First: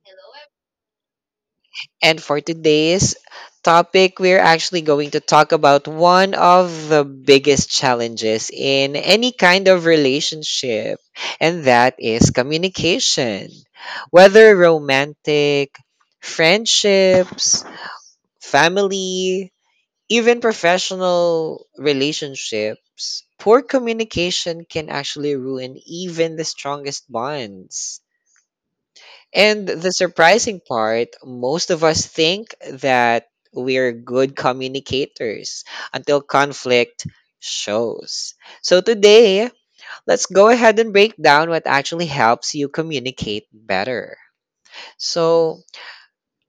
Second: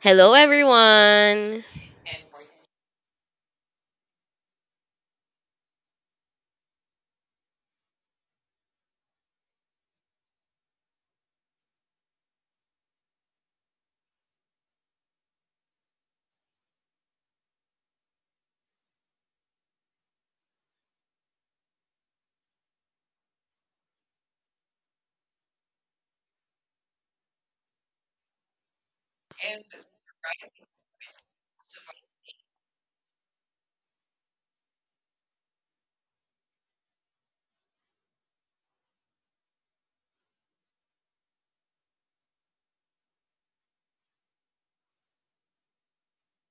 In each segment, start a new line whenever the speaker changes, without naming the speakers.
Hello, everyone.
And for today's topic, we're actually going to talk about one of the biggest challenges in any kind of relationship, and that is communication. Whether romantic, friendships, family, even professional relationships, poor communication can actually ruin even the strongest bonds. And the surprising part, most of us think that we're good communicators until conflict shows. So today, let's go ahead and break down what actually helps you communicate better. So,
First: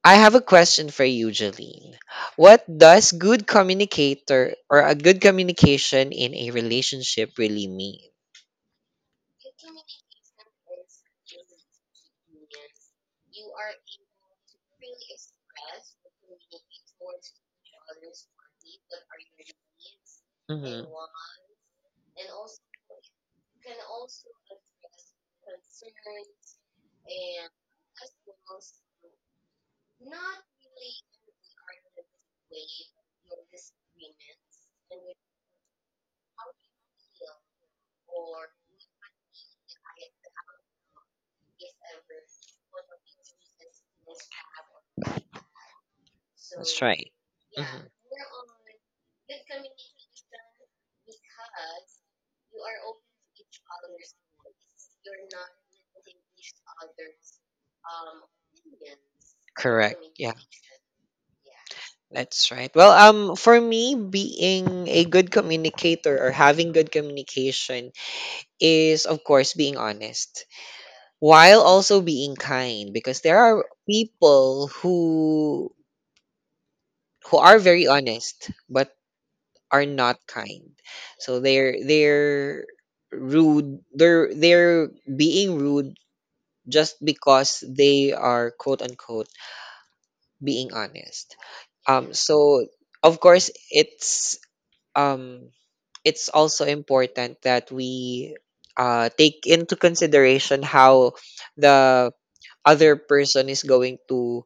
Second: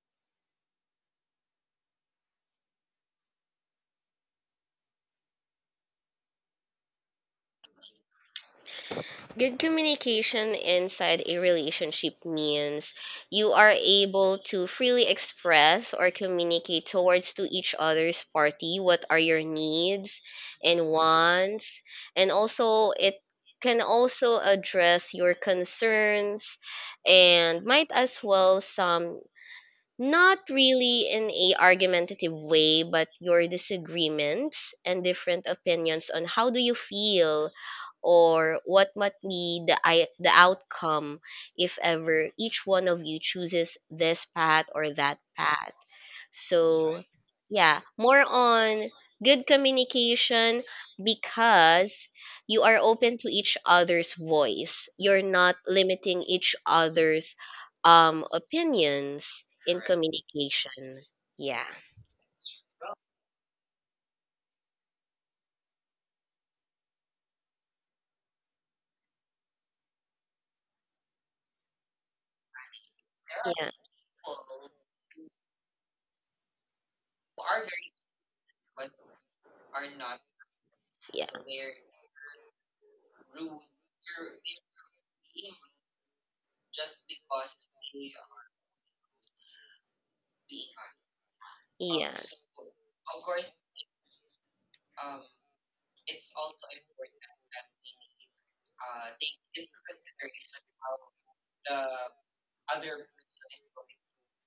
I have a question for you, Jeline. What does good communicator or a good communication in a relationship really mean?
Good communication inside a relationship means you are able to freely express or communicate towards to each other's party what are your needs
Hmm.
and wants, and also it can also address your concerns and might as well some not really in a argumentative way but your disagreements and different opinions on how do you feel or what might be the outcome if ever each one of you chooses this path or that path,
That's
so,
right. Hmm.
yeah, more on good communication because you are open to each other's voice. You're not limiting each other's opinions in
Correct. Yeah.
communication. Yeah.
That's right. Well, for me, being a good communicator or having good communication is, of course, being honest while also being kind because there are
Yeah.
people who are very honest but are not kind.
Yeah.
So they're rude. They're being rude just because they are quote unquote being honest. Um
Yes.
so of course it's um it's also important that we take into consideration how the other person is going to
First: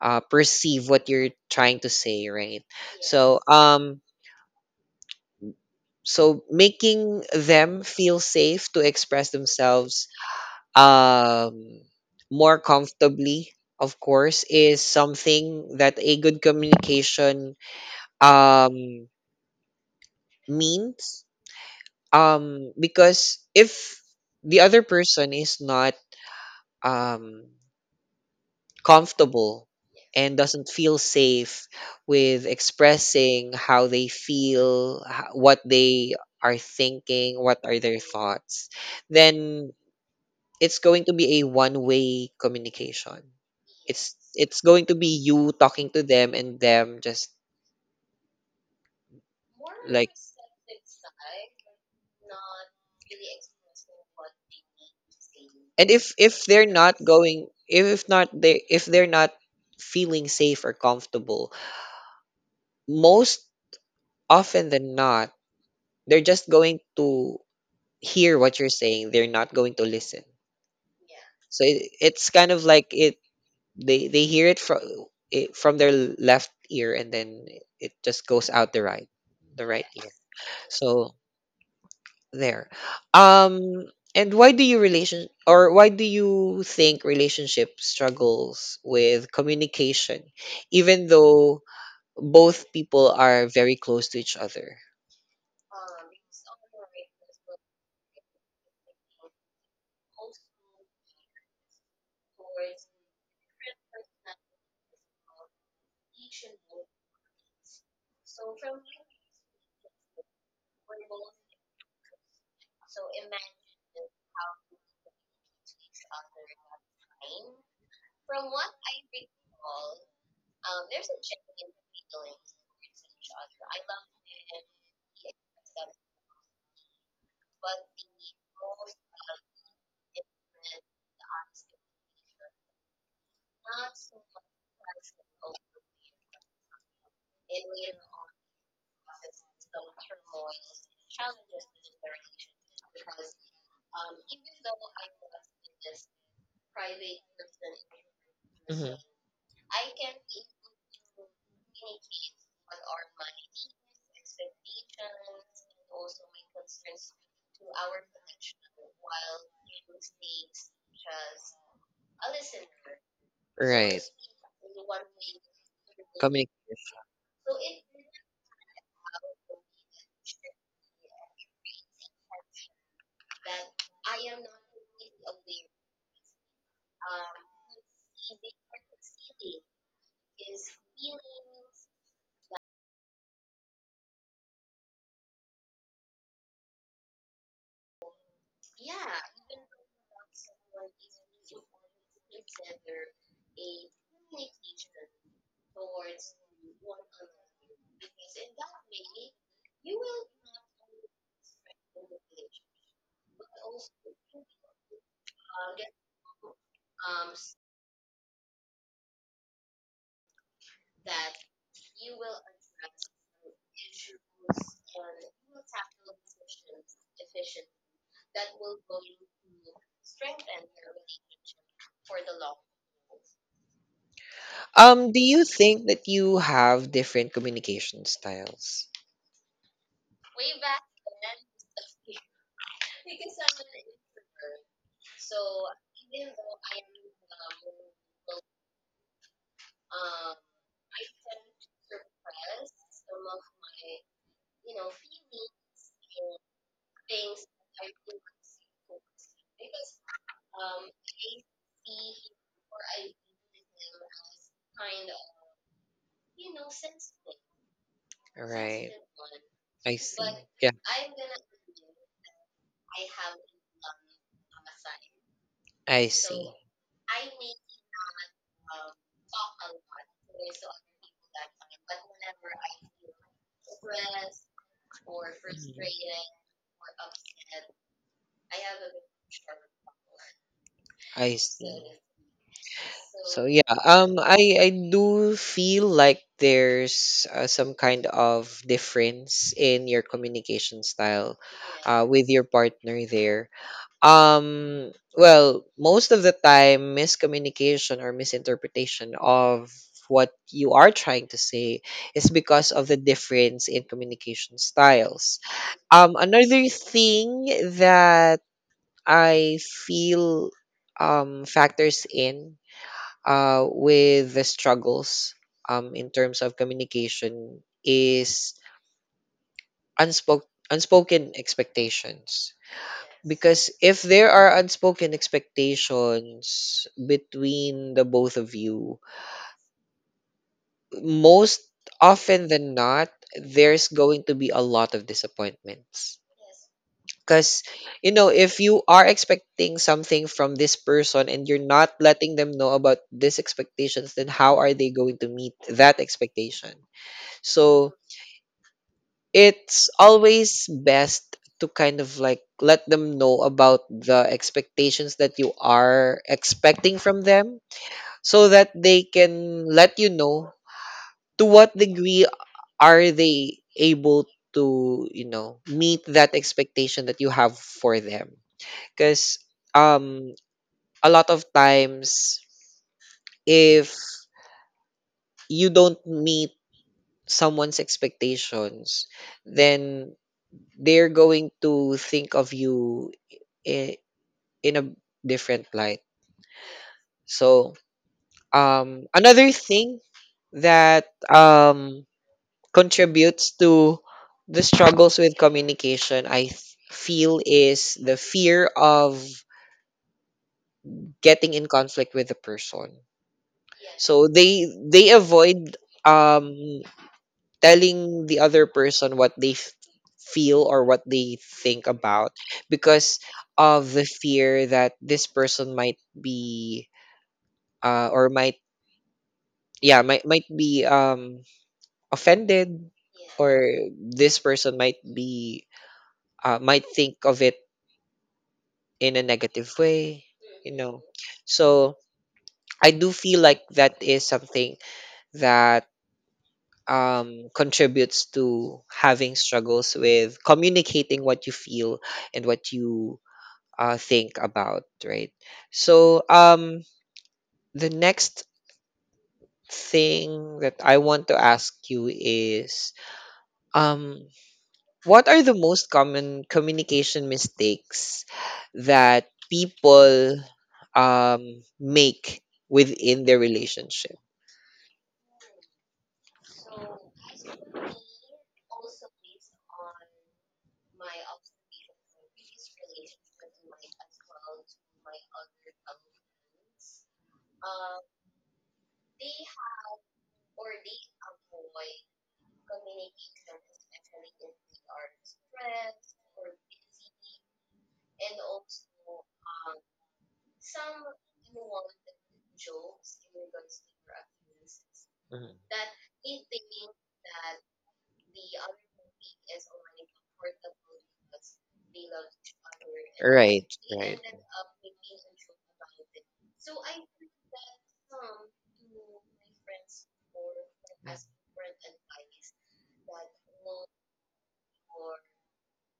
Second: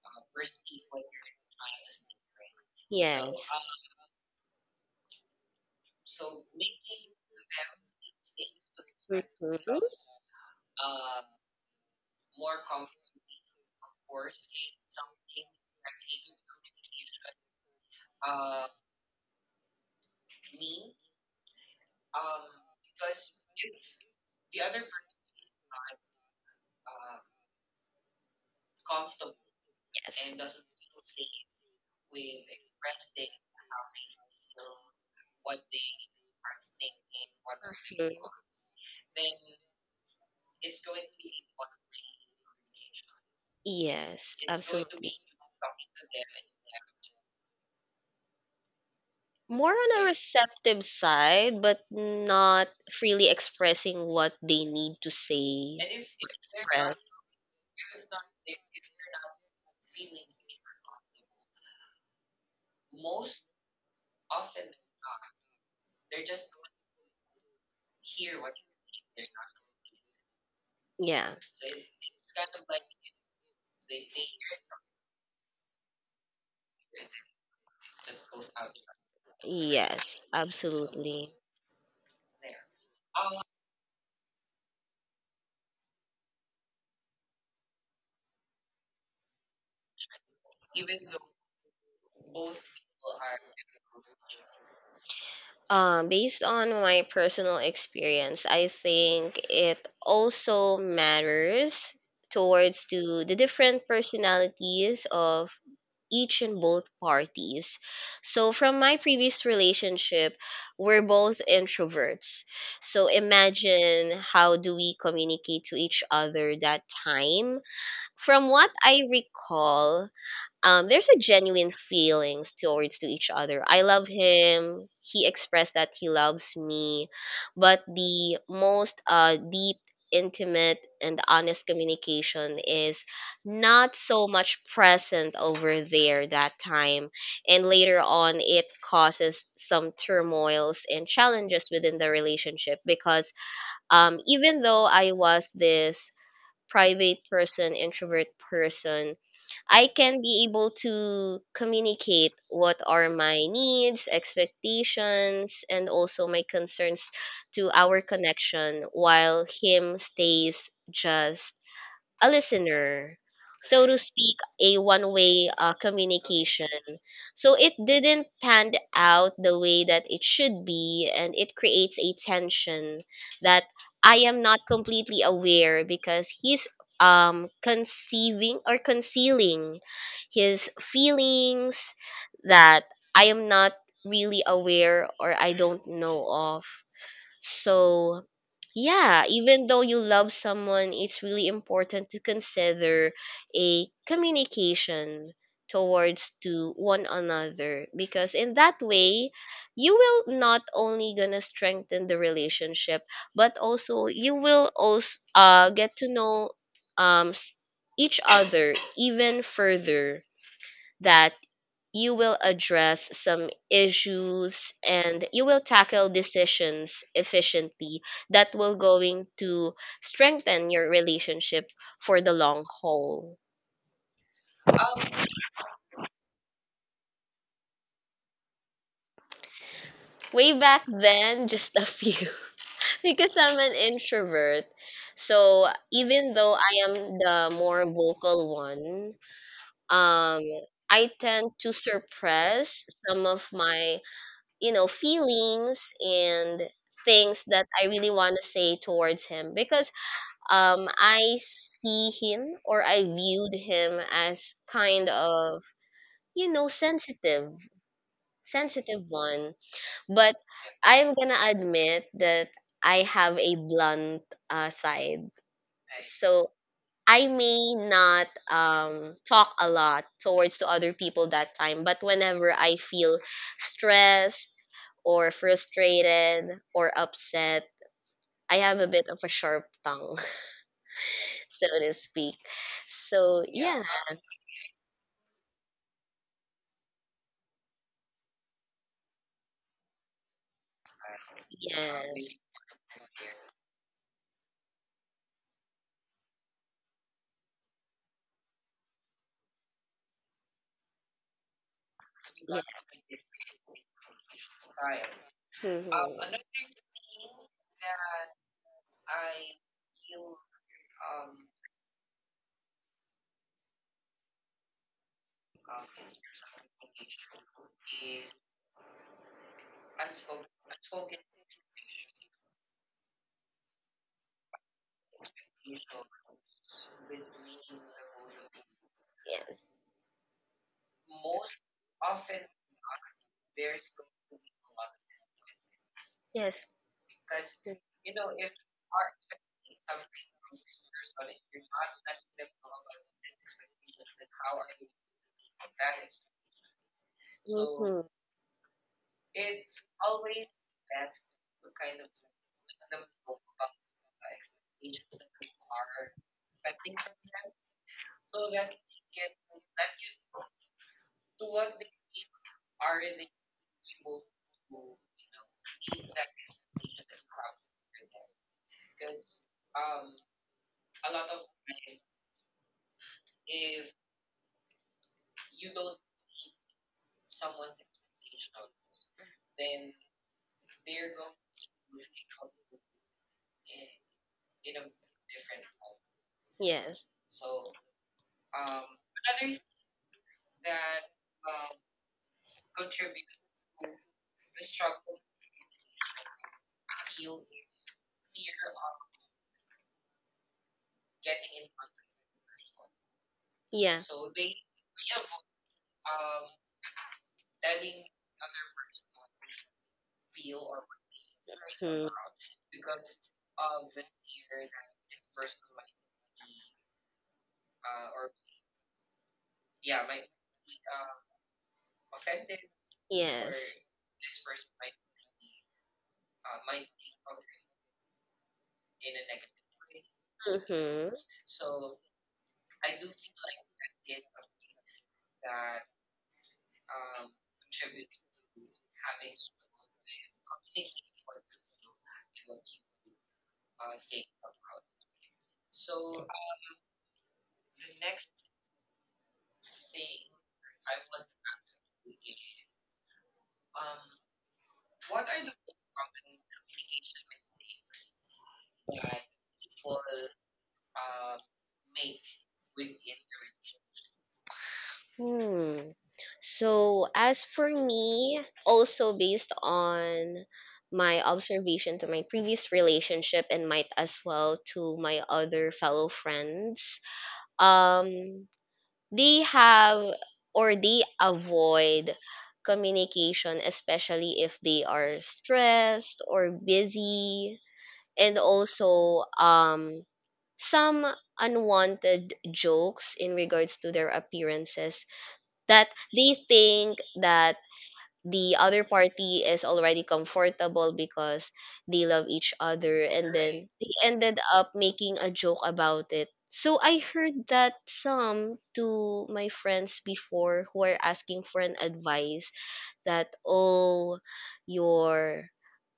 perceive what you're trying to say, right? So
Yes.
um so making them feel safe to express themselves um, more comfortably, of course, is something that a good communication um, means. Because if the other person is not um, comfortable and
Yes.
doesn't feel safe with expressing how they feel, what they are thinking, what
Mm.
are their thoughts, then it's going to be a one-way communication. It's
Yes.
it's going to be you talking to them and them just
More on a
like,
receptive side, but not freely expressing what they need to say or
and if they're not
express.
going if not they if they're not feeling safe or comfortable, most often than not, they're just going to hear what you're saying. They're not going to listen.
Yeah.
So it's kind of like it they hear it from their left ear and then it just goes out the right ear.
Yes,
So
absolutely.
there. Um, and why do you relation or why do you think relationship struggles with communication, even though both people are very close to each other?
Based on my personal experience, I think it also matters towards to the different personalities of each and both parties. So, from my previous relationship, we're both introverts. So, imagine how do we communicate to each other that time? From what I recall, there's a genuine feelings towards to each other. I love him. He expressed that he loves me, but the most deep, intimate, and honest communication is not so much present over there that time, and later on it causes some turmoils and challenges within the relationship because, even though I was this private person, introvert
Mhm.
person, I can be able to communicate what are my needs, expectations, and also my concerns to our connection while him stays just a listener, so to
Right.
speak, a one way communication.
Communication.
So it didn't pan out the way that it should be, and it creates a tension that I am not completely aware because he's conceiving or concealing his feelings that I am not really aware or I don't know of. So, yeah, even though you love someone, it's really important to consider a communication towards to one another because in that way you will not only gonna strengthen the relationship but also you will also get to know um s- each other even further, that you will address some issues and you will tackle decisions efficiently that will going to strengthen your relationship for the long haul
Do you think that you have different communication styles?
way back then just a few because I'm an introvert, so even though I am the more vocal one, um I tend to suppress some of my feelings and things that I really want to say towards him because I see him or I viewed him as kind of you know sensitive
Right.
sensitive one,
I see.
but
Yeah,
I'm gonna admit that I have a blunt side,
I see.
so I may not talk a lot towards to other people that time but whenever I feel stressed or
Mhm.
frustrated or upset, I have a bit of a sharp tongue,
I
so to
see.
speak.
So
So,
yeah, I do feel like there's some kind of difference in your communication style,
yeah,
with
yes.
your partner there. Um, well, most of the time, miscommunication or misinterpretation of what you are trying to say is because of the difference in communication styles.
Mhm.
Another thing that I feel factors in with the struggles in terms of communication is unspoken expectations because if there are unspoken expectations between the both of you,
Yes,
most often than not there's going to be a lot of disappointments.
yes.
Because, you know, if you are expecting something from this person and you're not letting them know about these expectations, then how are they going to meet that expectation? So
Mhm.
it's always best to kind of like let them know about the expectations that you are expecting from them so that they can let you know to what degree are they able to, you know, meet that expectation that you have for them. Because um a lot of times if you don't meet someone's expectations then they're going to think of you in, in a different light.
Yes,
So another thing that um contributes to the struggles with communication feel is the fear of getting in conflict with the person.
yeah,
So they avoid um telling the other person what they feel or what they think about because of the fear that this person might be or might yeah might be offended, or
yes.
this person might be might think of it in a negative way, you know.
Hmm.
So I do feel like that is something that contributes to having struggles with communicating what you feel and what you think about, right? So, the next thing that I want to ask you is um, what are the most common communication mistakes that people make within their relationship?
Hmm. So, as for me, also based on my observation to my previous relationship and might as well to my other fellow friends, um they have or they avoid communication especially if they are stressed or busy, and also some unwanted jokes in regards to their appearances,
Mhm.
that they think that the other party is already comfortable because they love each other and
Right,
then they ended up making a joke about it. So I heard that some to my friends before who are
right.
asking for an advice that, oh, your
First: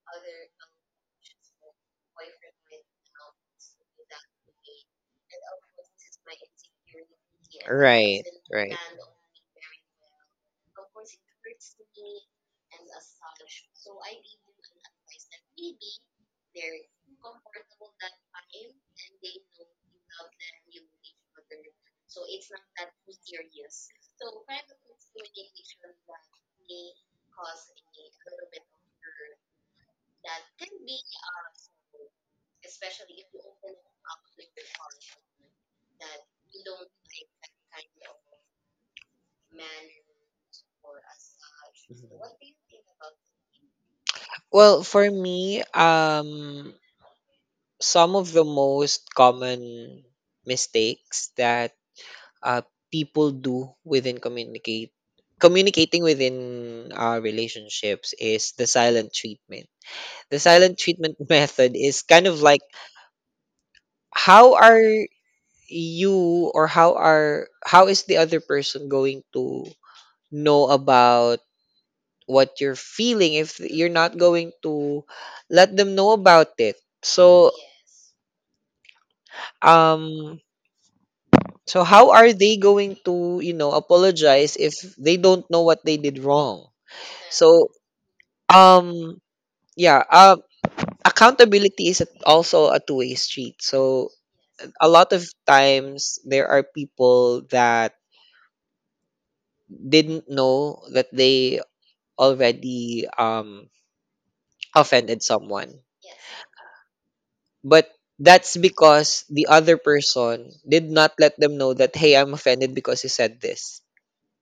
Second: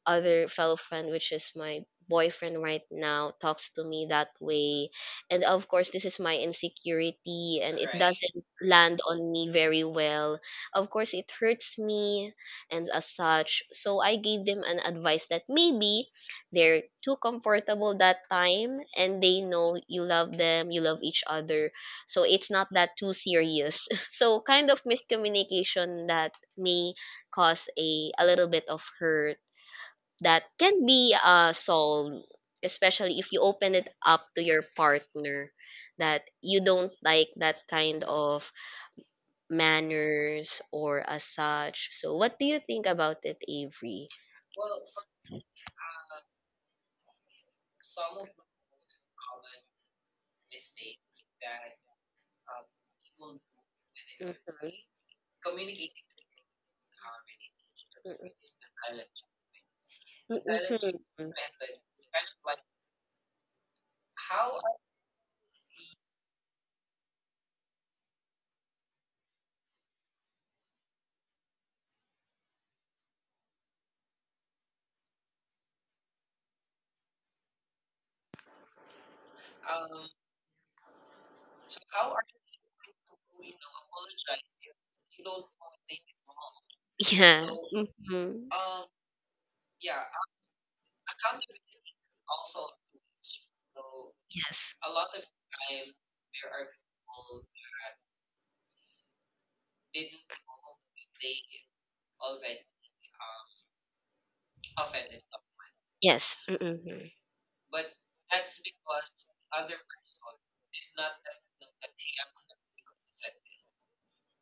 other fellow friend, which is my boyfriend right now, talks to me that way. And of course, this is my insecurity and it
Right,
doesn't
right.
land on me very well. Of course, it hurts me and as such. So I gave them an advice that maybe they're too comfortable that time and they know you love them, you love each other. So it's not that too serious. So kind of miscommunication that may cause a little bit of hurt that can be solved, especially if you open it up to your partner that you don't like that kind of manners or as such. So, what do you think about it, Avery?
Well, for me, some of the most common mistakes that uh, people do within
Mm-hmm.
communicate communicating within relationships is the silent treatment. The silent
Mm-hmm.
treatment method is kind of like how are you, or how are, how is the other person going to know about what you're feeling if you're not going to let them know about it? So um so how are they going to, you know, apologize if they don't know what they did wrong?
Yeah.
So
Mm-hmm.
um yeah, accountability is also a two-way street. So
Yes.
a lot of times there are people that didn't know that they already offended someone.
Yes. Mm-hmm.
But that's because the other person did not let them know that, hey, I'm offended because you said this.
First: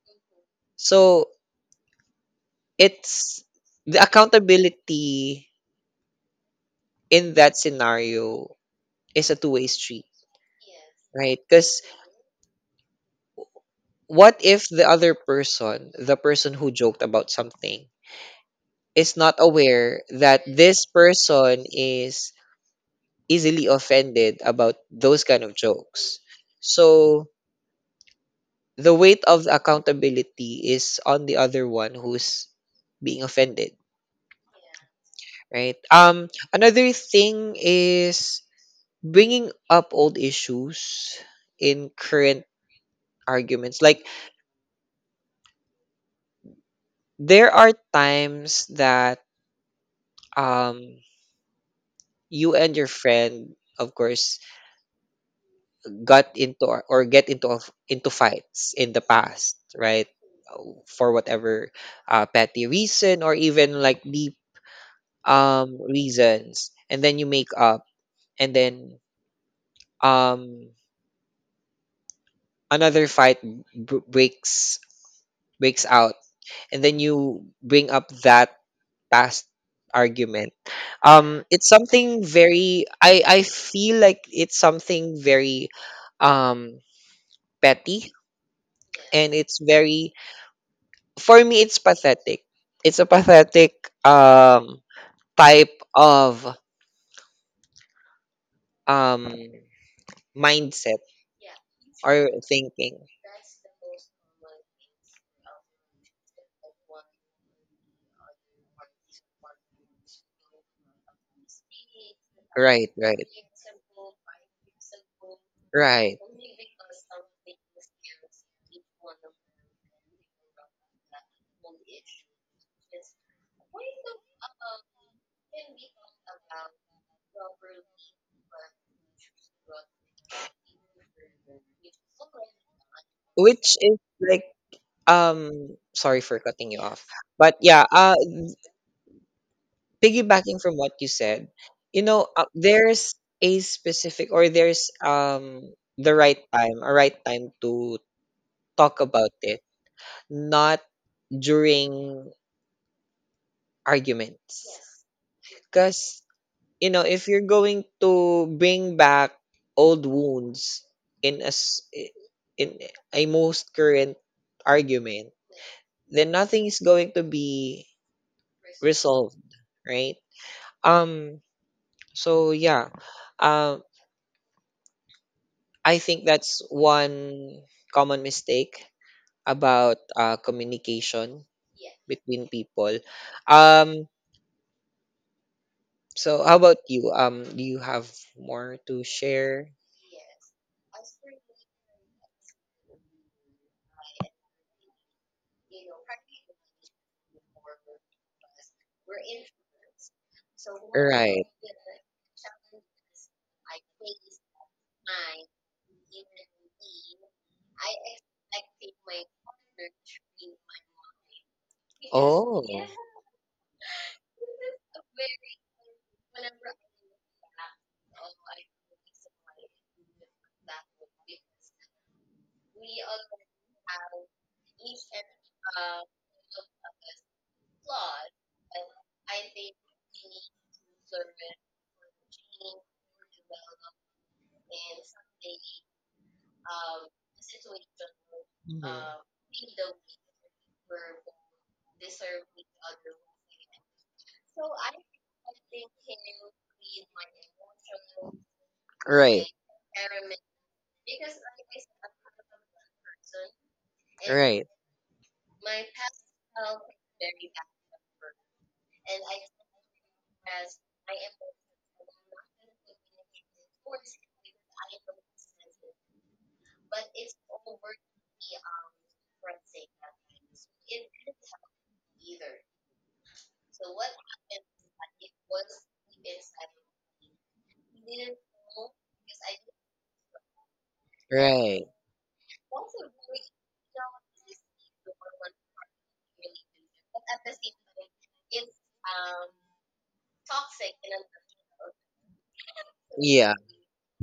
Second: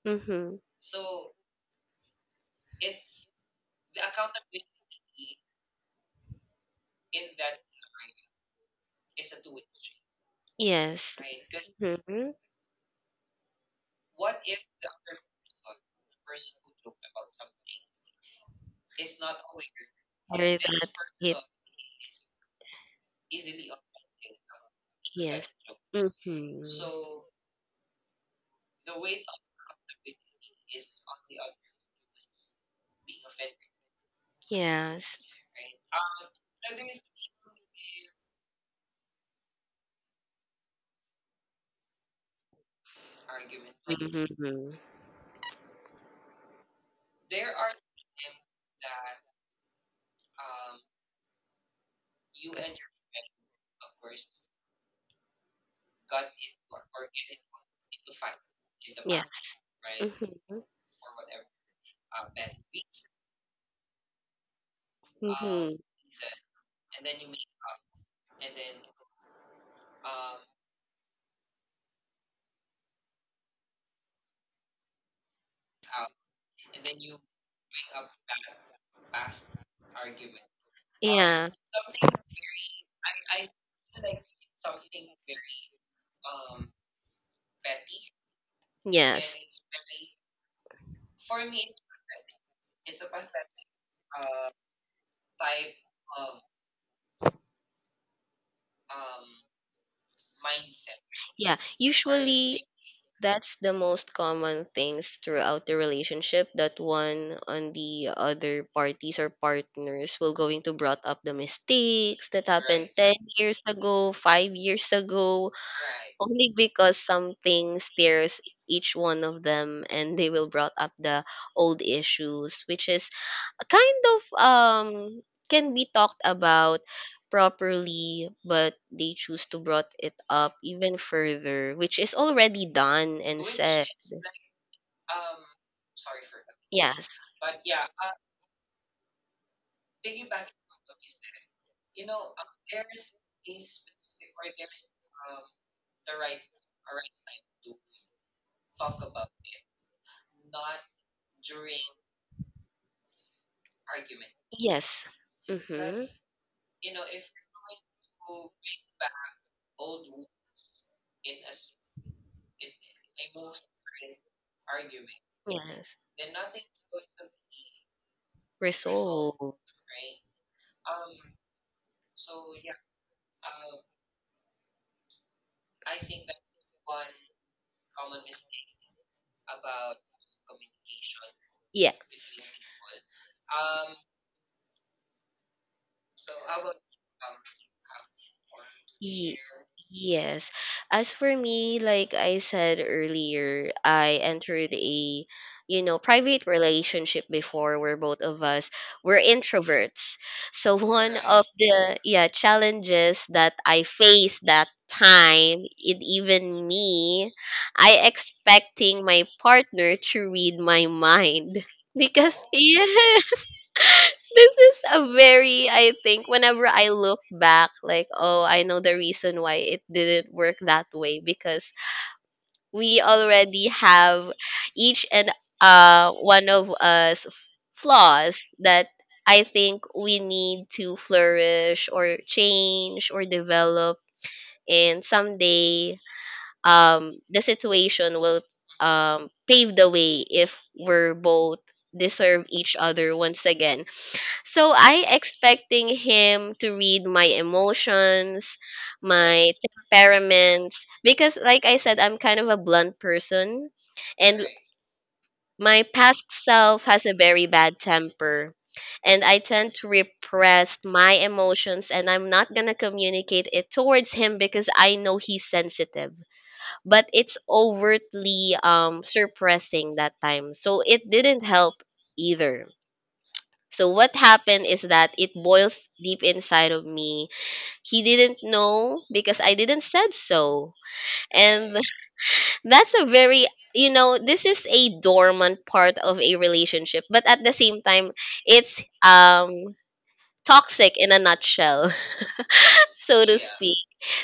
Mm-hmm.
So it's the accountability in that scenario is a two-way street,
Yes.
right? Because
Mm-hmm.
what if the other person, the person who joked about something, is not aware that
Very
this
that it.
person is easily offended about those kind
Yes.
of jokes?
Hmm.
So the weight of accountability is on the other one who's being offended,
Yes.
right? Another thing is bringing up old issues in current arguments. Like,
Mm-hmm.
there are times that um you and your friend, of course, got into or get into into fights in the
Yes.
past, right?
Mm-hmm.
For whatever petty reason, or even like deep
Mm-hmm.
reasons, and then you make up and then um another fight breaks out, and then you bring up that past argument.
Yeah.
It's something very, I feel like it's something very um petty, and
Yes.
it's very, for me, it's pathetic. It's a pathetic um type of um mindset
Yeah.
or
Usually
thinking.
that's the most common things throughout the relationship, that one on the other parties or partners will going to brought up the mistakes that
Right,
happened 10
right,
years ago, 5 years ago,
right.
only because something steers each one of them and they will brought up the old issues, which is a kind of can be talked about properly but they choose to brought it up even further which is already done and
Which
said.
is like sorry for cutting you off.
Yes.
But yeah, piggybacking from what you said, you know, there's the right time, a right time to talk about it, not during arguments.
Yes. Mm-hmm.
Because, you know, if you're going to bring back old wounds in in a most current argument,
Yes.
then nothing is going to be resolved,
Resolve.
right? Um, so yeah, um, I think that's one common mistake about communication
Yeah.
between people. Um, So how about you? Do you have more to
Ye-
share?
yes. As for me, like I said earlier, I entered a private relationship before where both of us were introverts. So one, right,
Right.
of the, yeah, challenges that I faced that time, it even me, I expecting my partner to read my mind, because, oh,
Oh.
yeah, this is a very, I think, whenever I look back, like, oh, I know the reason why it didn't work that way because we already have each and one of us flaws that I think we need to flourish or change or develop. And someday, the situation will,
Mhm.
pave the way if we're both deserve each other once again, so I expecting him to read my emotions,
Right.
my temperaments, because like I said I'm kind of a blunt person, and, right,
Right.
my past self has a very bad temper, and I tend to repress my emotions and I'm not going to communicate it towards him because I know he's sensitive but it's overtly suppressing that time so it didn't help either. So what happened is that it boils deep inside of me. He didn't know because I didn't said so. And
Right.
that's a very, this is a dormant part of a relationship, but at the same time it's toxic in a nutshell. So to
Yeah.
speak,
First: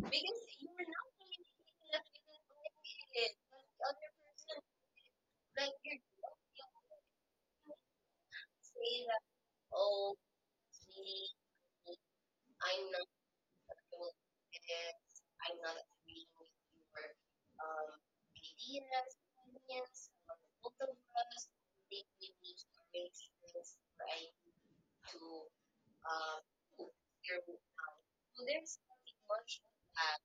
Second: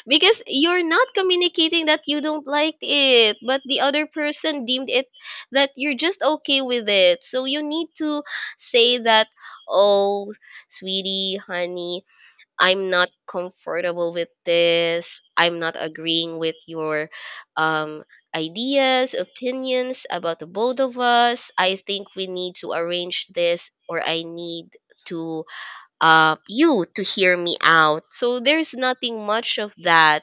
because you're not communicating that you don't like it but the other person deemed it that you're just okay with it, so you need to say that, oh, sweetie, honey, I'm not comfortable with this, I'm not agreeing with your um ideas, opinions about the both of us. I think we need to arrange this or I need to, you to hear me out. So there's nothing much of that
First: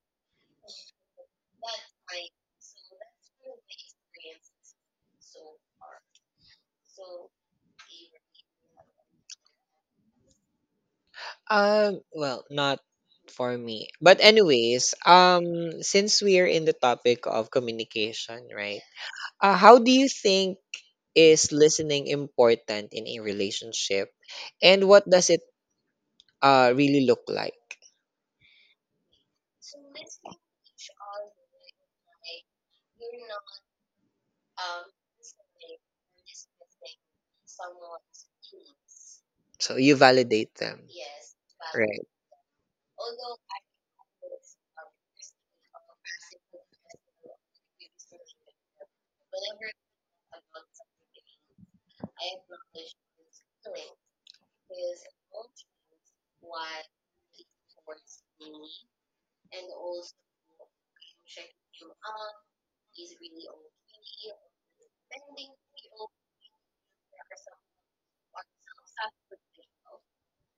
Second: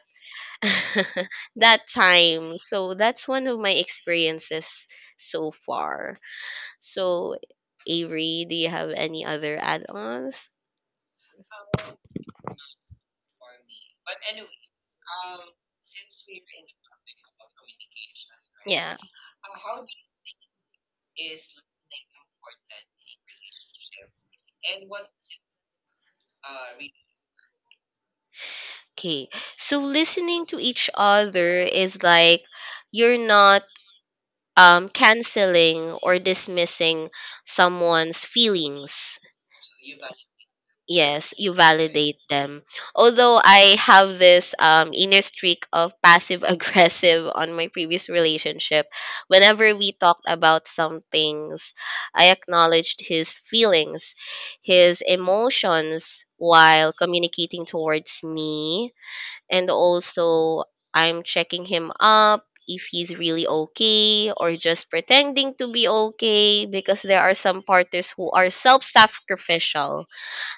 that time. So that's one of my experiences so far. So, Avery, do you have any other add ons?
Well, not for me. But anyways, since we are in the topic of communication, right?
Yeah.
How do you think is listening important in a relationship, and what does it really look like?
Okay. So listening to each other is like you're not canceling or dismissing someone's feelings.
So you validate them,
Yes, you
right?
validate them. Although I have this inner streak of passive aggressive on my previous relationship, whenever we talked about some things, I acknowledged his feelings, his emotions while communicating towards me. And also, I'm checking him up if he's really okay or just pretending to be okay, because there are some partners who are self sacrificial,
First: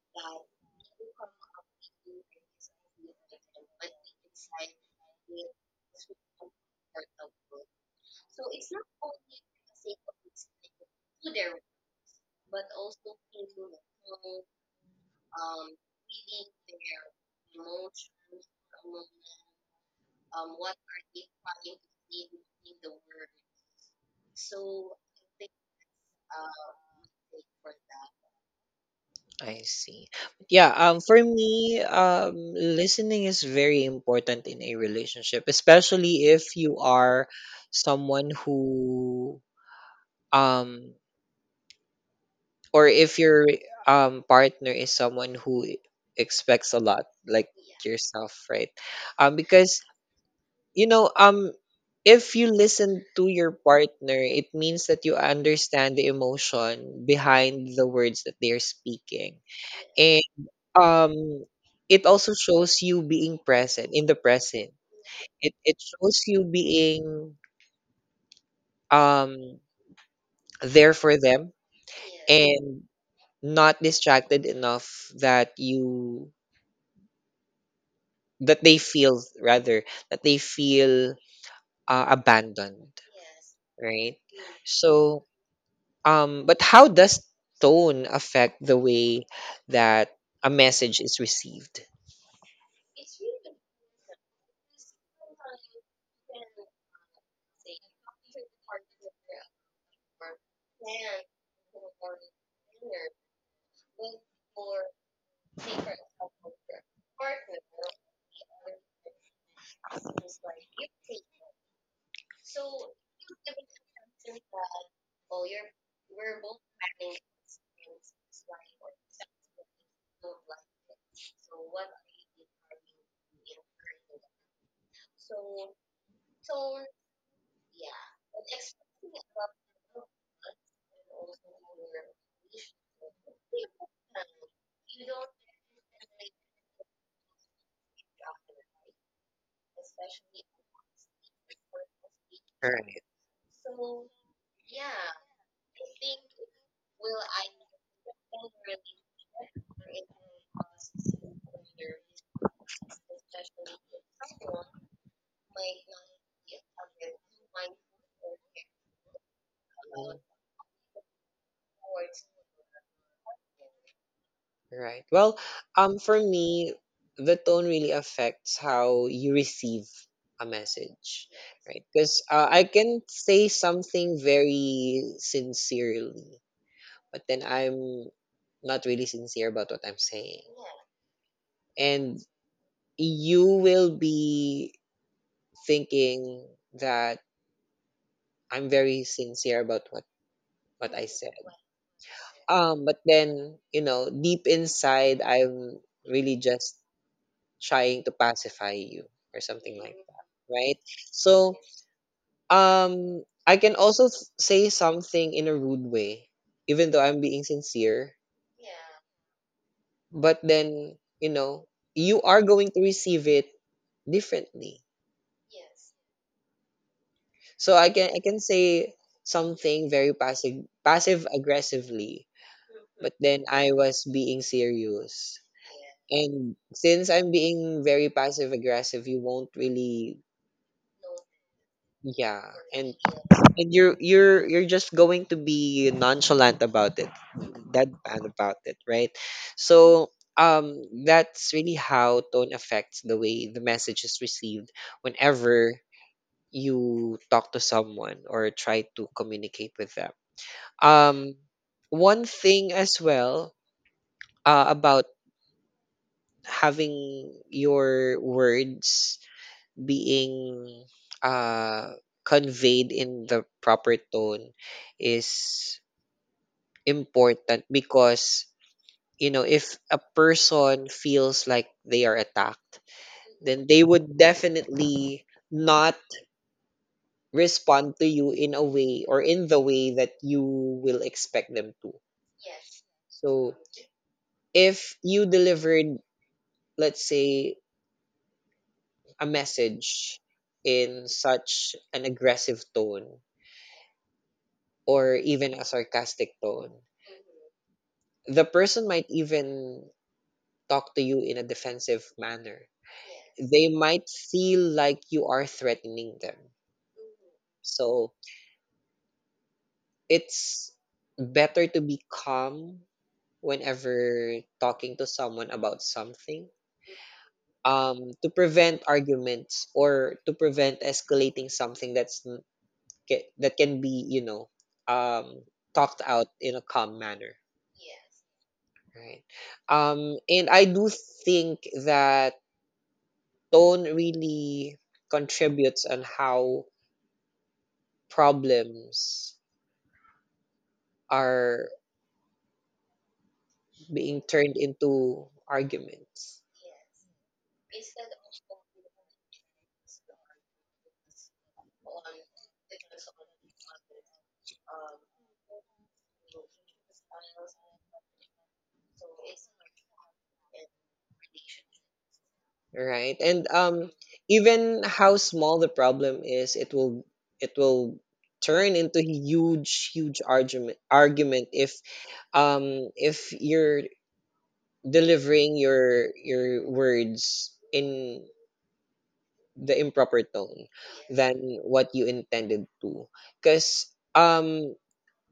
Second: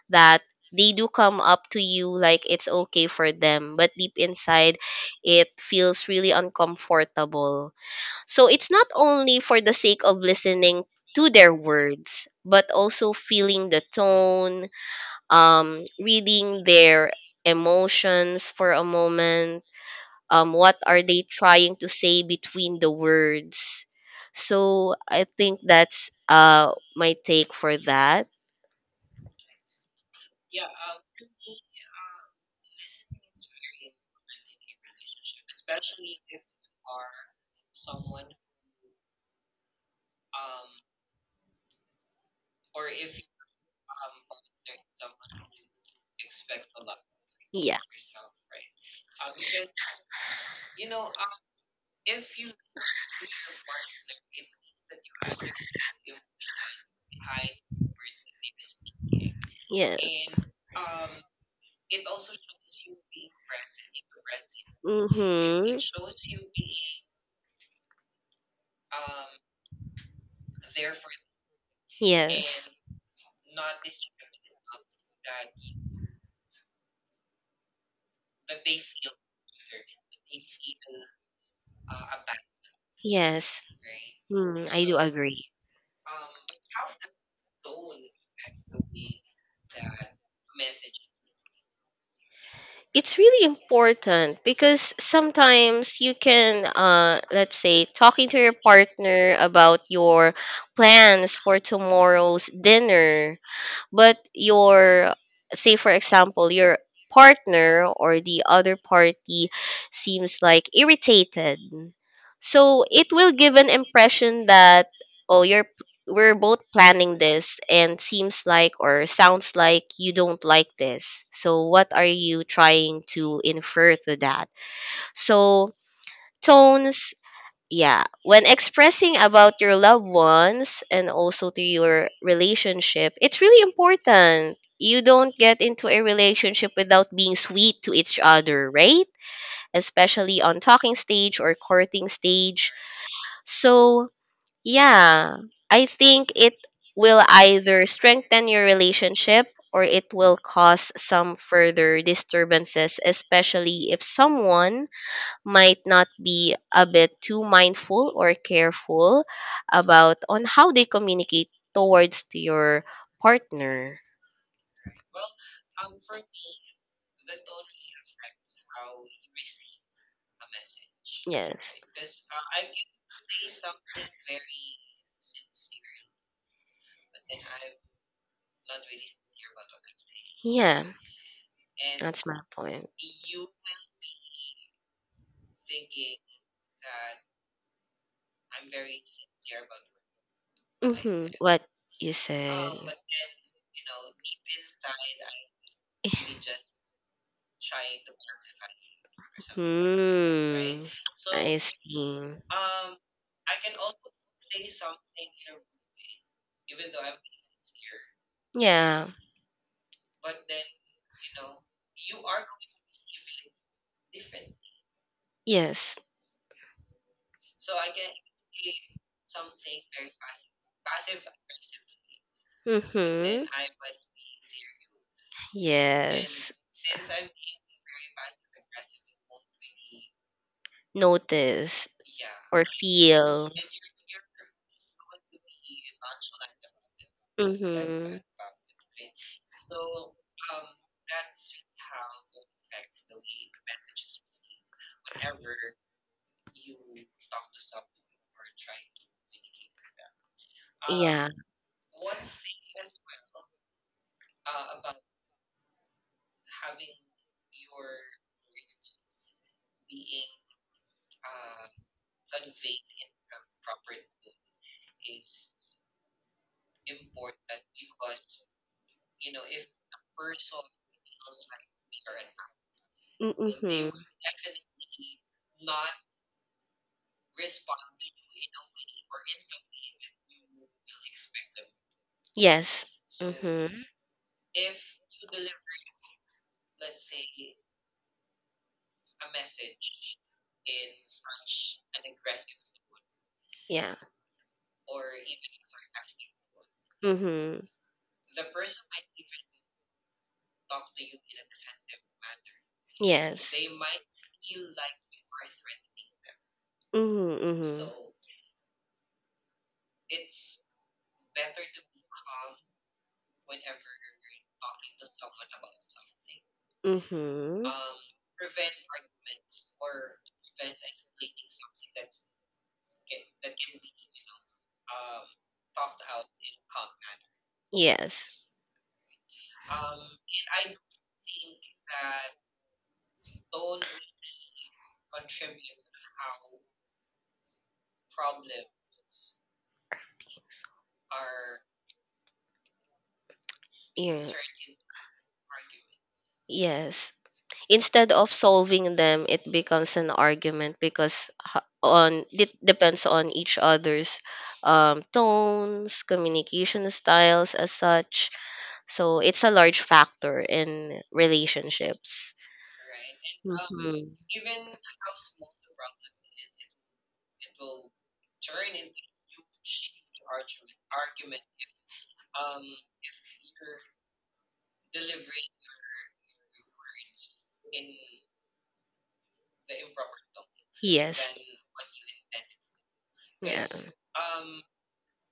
that they do come up to you like it's okay for them but deep inside it feels really uncomfortable. So it's not only for the sake of listening to their words but also feeling the tone, reading their emotions for a moment, what are they trying to say between the words. So I think that's my take for that.
I see. Yeah, for me, listening is very important in a relationship, especially if you are someone who um or if your partner is someone who expects a lot like
Yeah.
yourself, right? Um, because you know, if you listen to your partner, it means that you understand the emotion behind the words that they're speaking.
Yeah.
Um, it also shows you being present in the present. It
Mm-hmm.
shows you being um there for them
Yes.
and not distracted enough that you that they feel, rather that they feel abandoned,
Yes.
right?
Mm, I do
So
agree.
but how does tone affect the way that a message is received?
It's really important because sometimes you can, let's say, talking to your partner about your plans for tomorrow's dinner, but your, say for example your partner or the other party seems like irritated, so it will give an impression that, oh, you're, we're both planning this and seems like or sounds like you don't like this, so what are you trying to infer to that. So tones, yeah, when expressing about your loved ones and also to your relationship, it's really important. You don't get into a relationship without being sweet to each other, right? Especially on talking stage or courting stage.
Right.
So, yeah, I think it will either strengthen your relationship or it will cause some further disturbances especially if someone might not be a bit too mindful or careful about on how they communicate towards to your partner.
Right. Well, for me, the tone really affects how you receive a message,
Yes.
right? Because I can say something very sincerely, but then I'm not really sincere about what I'm saying,
Yeah,
and
that's my point.
you will be thinking that I'm very sincere about what I
Hmm.
said.
What you said.
But then you know, deep inside, I'm really just trying to pacify you or something like that, right?
Hmm.
So,
I see.
I can also say something in a rude way, even though I'm being sincere,
Yeah.
but then, you know, you are going to receive it differently.
Yes.
So I can say something very passive aggressively, but then
Mm-hmm.
I was being serious.
Yes.
And since I'm being very passive aggressive, you won't really.
Notice
Yeah,
or
and
feel.
you're just going to be nonchalant about it,
Mm-hmm.
deadpan about it, right? So that's really how tone affects the way the message is received whenever you talk to someone or try to communicate with them.
Yeah.
Um, one thing as well about having your words being uh, conveyed in the proper tone is important because you know if a person feels like they are attacked then they
Mm-hmm.
would definitely not respond to you in a way, or in the way that you will expect them to.
Yes.
So
Mm-hmm.
if you delivered, let's say, a message in such an aggressive tone
Yeah.
or even a sarcastic tone,
Mm-hmm.
the person might even talk to you in a defensive manner.
Yes.
They
Mm-hmm.
might feel like you are threatening them.
Mm-hmm.
So it's better to be calm whenever talking to someone about something
Mm-hmm.
to prevent arguments or to prevent escalating something that can be um, talked out in a calm manner.
Yes.
Right. And I do think that tone really contributes on how problems are being
Yeah.
turned into arguments.
Yes. Instead of solving them it becomes an argument because h- on it depends on each other's tones, communication styles as such, so it's a large factor in relationships.
Right. And
Mm.
even how small the problem is, it will turn into huge, huge argument if you're delivering your words in the improper tone
Yes.
than what you intended to
Yeah.
because um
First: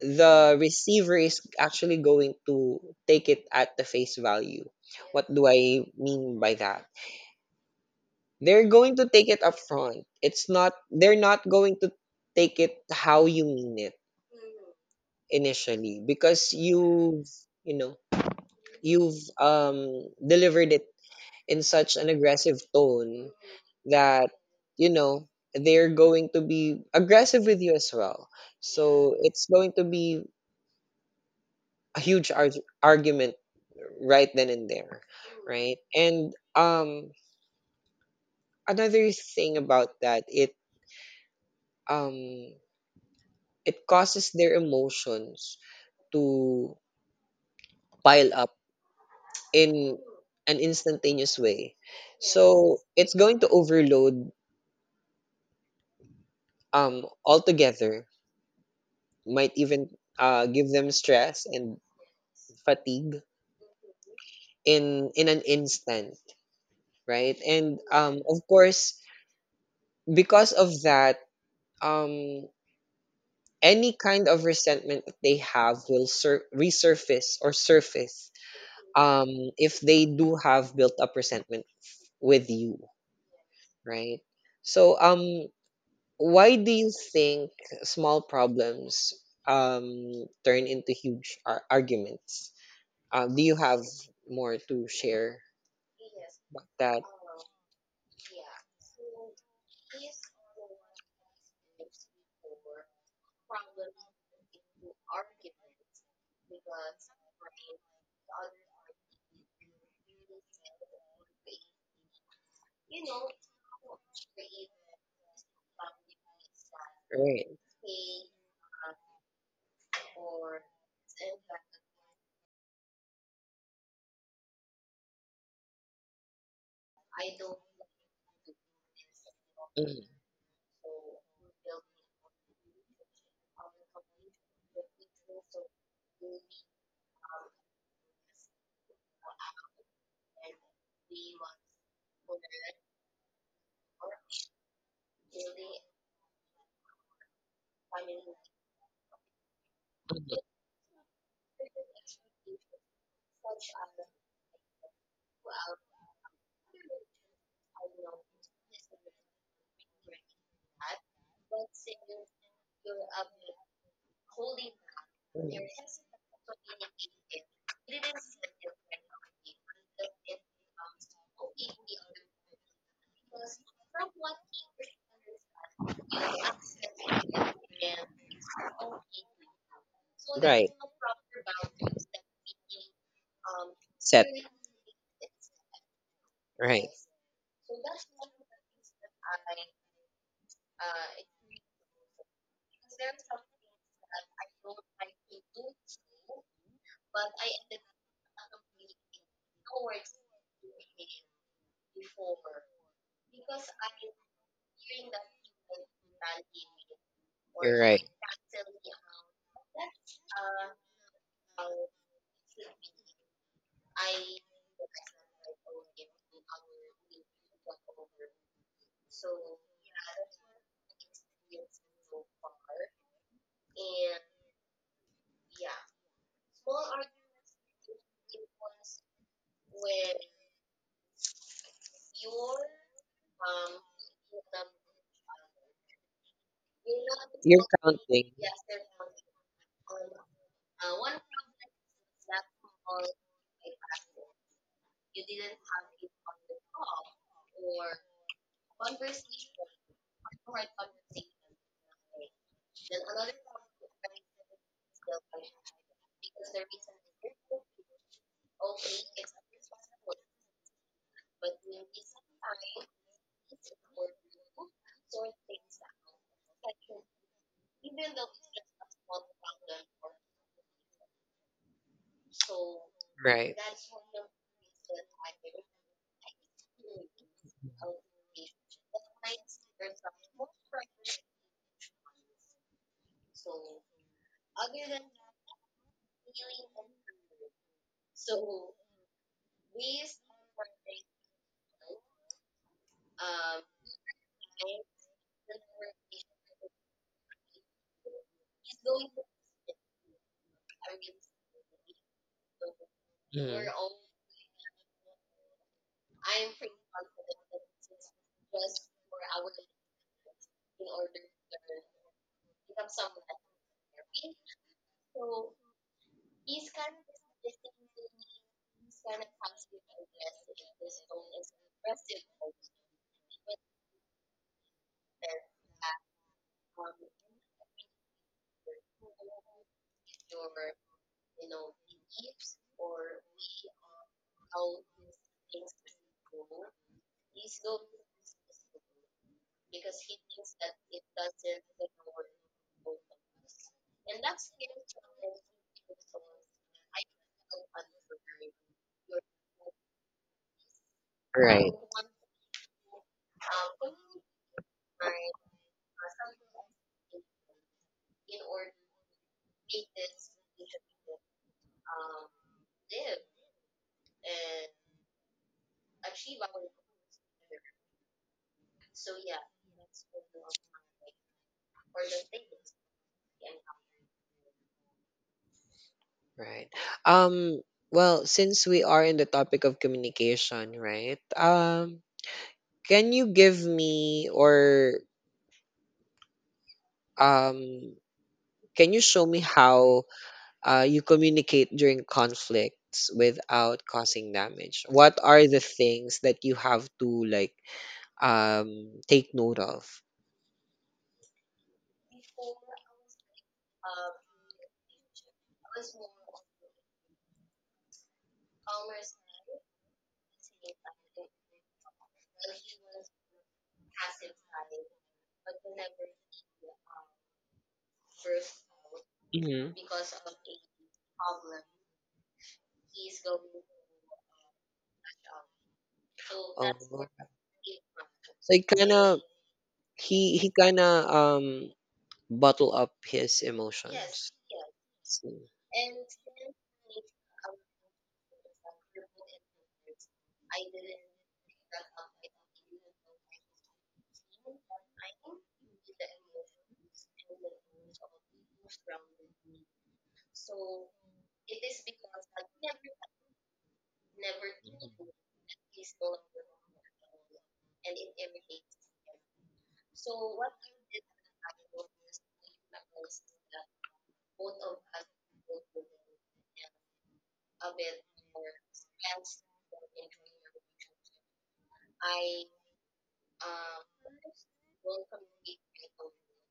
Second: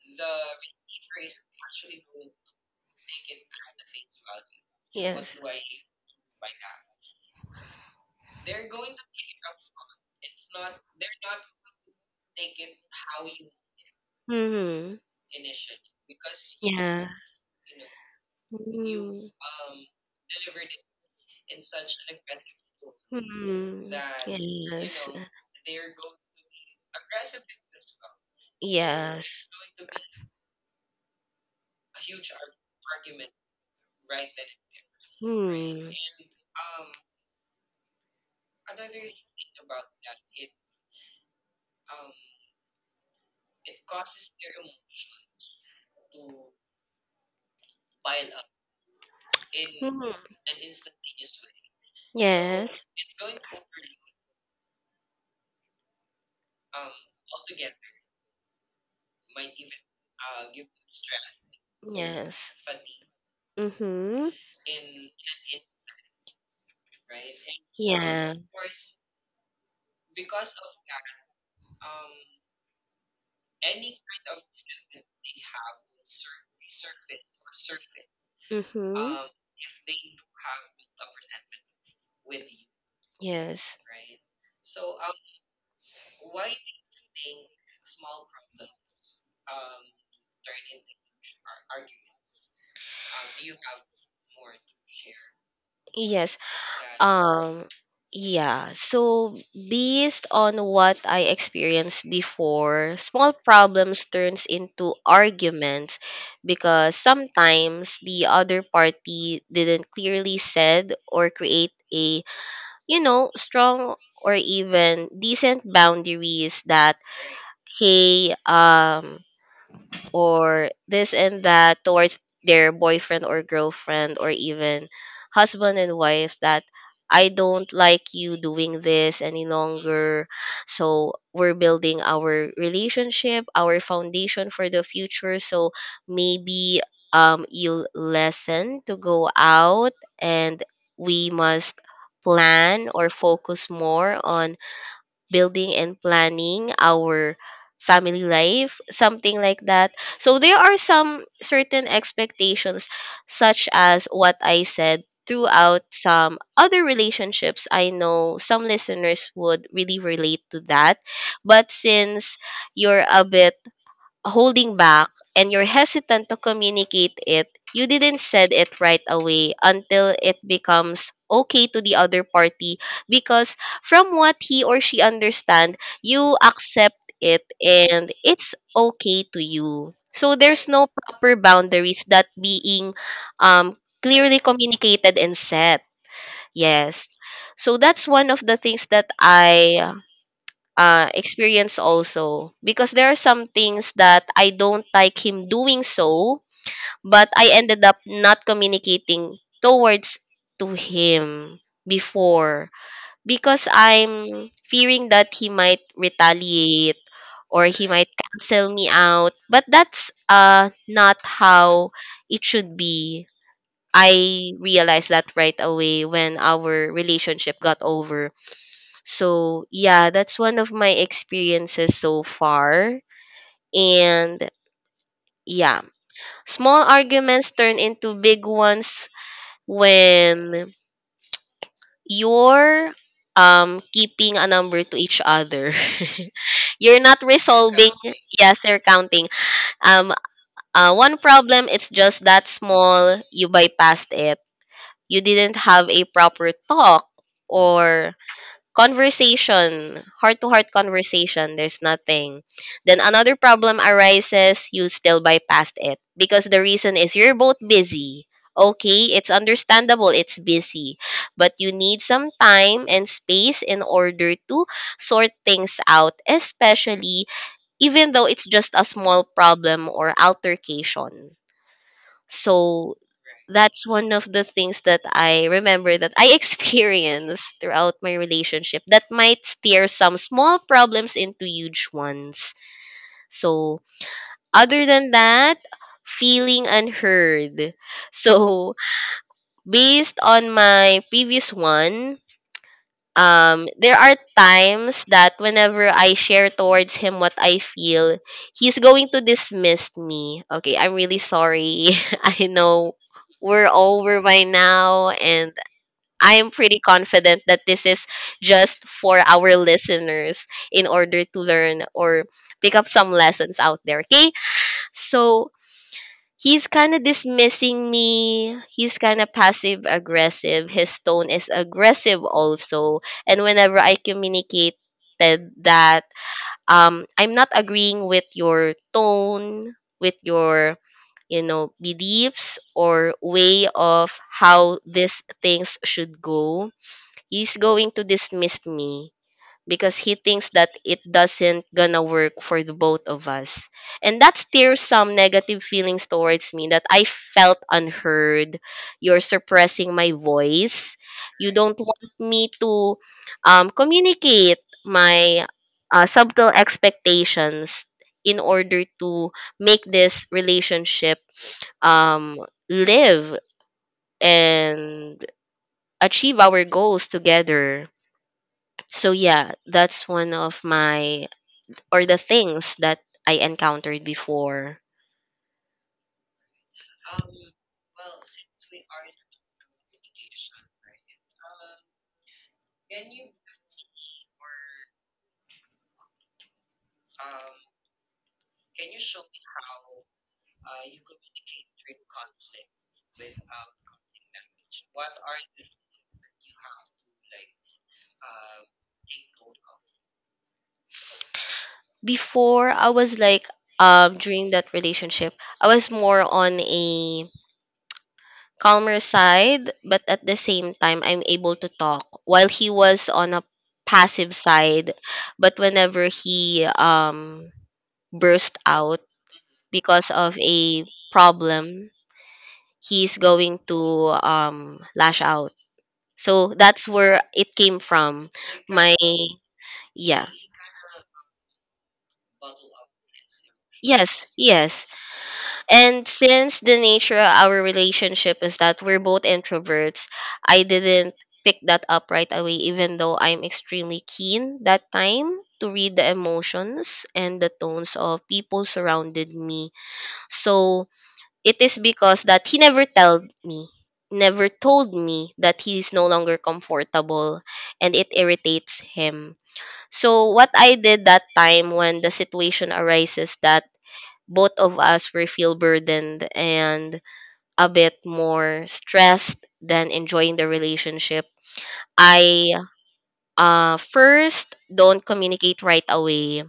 the receiver is actually going to take it at the face value. What
Yes.
do I mean by that? They're going to take it up front. It's not, they're not going to take it how you mean it
Hmm.
initially because
Yeah.
you've you know
Mm.
you've delivered it in such an aggressive tone
Hmm.
that you
Yes.
know they're going to be aggressive with you as well. So it's
Yes.
going to be a argument right then and there. Right.
Hmm.
and another thing about that, um it causes their emotions to pile up in
Mhm.
an instantaneous way. So
Yes,
it's going to overload altogether, might even give them stress and
yes.
fatigue
Mm-hmm.
in an instant. Right. And
Yeah.
of course, because of that, um any kind of resentment that they have will resurface or surface,
Mm-hmm.
um if they do have built up resentment with you.
Yes.
Right. So, why do you think small problems um turn into huge arguments? Do you have more to share?
Yes.
That.
Um, yeah. So based on what I experienced before, small problems turns into arguments because sometimes the other party didn't clearly said or create a strong or even decent boundaries that
Right.
hey, um or this and that towards their boyfriend or girlfriend or even husband and wife that I don't like you doing this any
Mhm.
longer. So we're building our relationship, our foundation for the future. So maybe you'll lessen to go out and we must plan or focus more on building and planning our family life something like that. So
Mhm.
there are some certain expectations such as what I said throughout some other relationships. I know some listeners would really relate to that, but since you're a bit holding back and
Mhm.
you're hesitant to communicate it, you didn't said it right away until it becomes okay to the other party because from what he or she understand, you accept it and it's okay to you. So there's
Right.
no proper boundaries that being um,
Set.
clearly communicated and set.
Right.
Yes. So that's one of the things that I experience also because there are some things that I don't like him doing so, but I ended up not communicating towards to him before because I'm fearing that he might retaliate or
You're
he
right.
might cancel me out. But that's not how it should be. I realized that right away when our relationship got over. So, yeah, that's one of my experiences so far. And yeah, small arguments turn into big ones when you're keeping a number to each other. You're not
You're
resolving.
counting.
Yes, you're counting. Um One problem, it's just that small, you bypassed it. You didn't have a proper talk or conversation, heart to heart conversation, there's nothing. Then another problem arises, you still bypassed it because the reason is you're both busy. Okay, it's understandable, it's busy, but you need some time and space in order to sort things out, especially even though it's just a small problem or altercation. So
Right.
that's one of the things that I remember that I experienced throughout my relationship that might steer some small problems into huge ones. So, other than that, feeling unheard. So, based on my previous one, there are times that whenever I share towards him what I feel, he's going to dismiss me. Okay, I'm really sorry. I know we're over by now and I am pretty confident that this is just for our listeners in order to learn or pick up some lessons out there. Okay? So he's kind of dismissing me. He's kind of passive aggressive. His tone is aggressive also. And whenever I communicated that I'm not agreeing with your tone, with your beliefs or way of how these things should go. He's going to dismiss me because he thinks that it doesn't gonna work for the both of us, and that stirs some negative feelings towards me that I felt unheard. You're suppressing my voice. You
Right.
don't want me to communicate my subtle expectations in order to make this relationship um, live and achieve our goals together. So yeah, that's one of my or the things that I encountered before.
Right. Um, well, since we are in the topic of communication, right? Can you give me or um can you show me how you communicate during conflicts without causing damage? What are the things that you have to like take note of?
Before I was like during that relationship, I was more on a calmer side, but at the same time I'm able to talk while he was on a passive side, but whenever he burst out
Hmm.
because of a problem, he's going to lash out. So
Um,
that's where it came from.
so he kind
My
of,
Yeah.
he kind of bottle up his
Yes,
emotions.
yes.
So,
And since the nature of our relationship is that we're both introverts, I didn't pick that up right away, even though I'm extremely keen that time to read the emotions and the tones of people surrounded me. So it is because that he never told me, never told me that he is no longer comfortable and it irritates him. So what I did that time when the situation arises that both of us were feel burdened and a bit more stressed than enjoying the relationship, I first don't communicate right away.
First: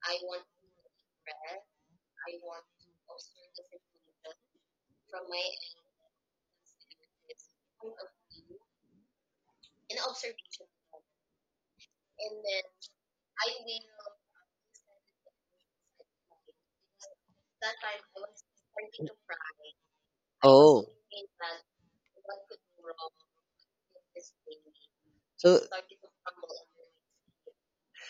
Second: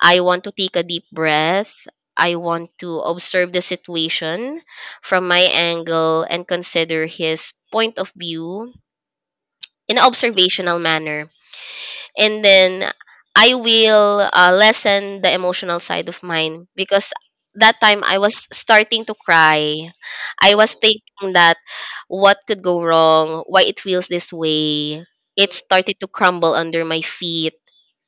I want to take a deep breath. I want to observe the situation from my angle and consider his point of view in an observational manner, and then I will lessen the emotional side of mine because that time I was starting to cry. I was
oh.
thinking that what could go wrong, why it feels this way. It
So,
started to crumble under my feet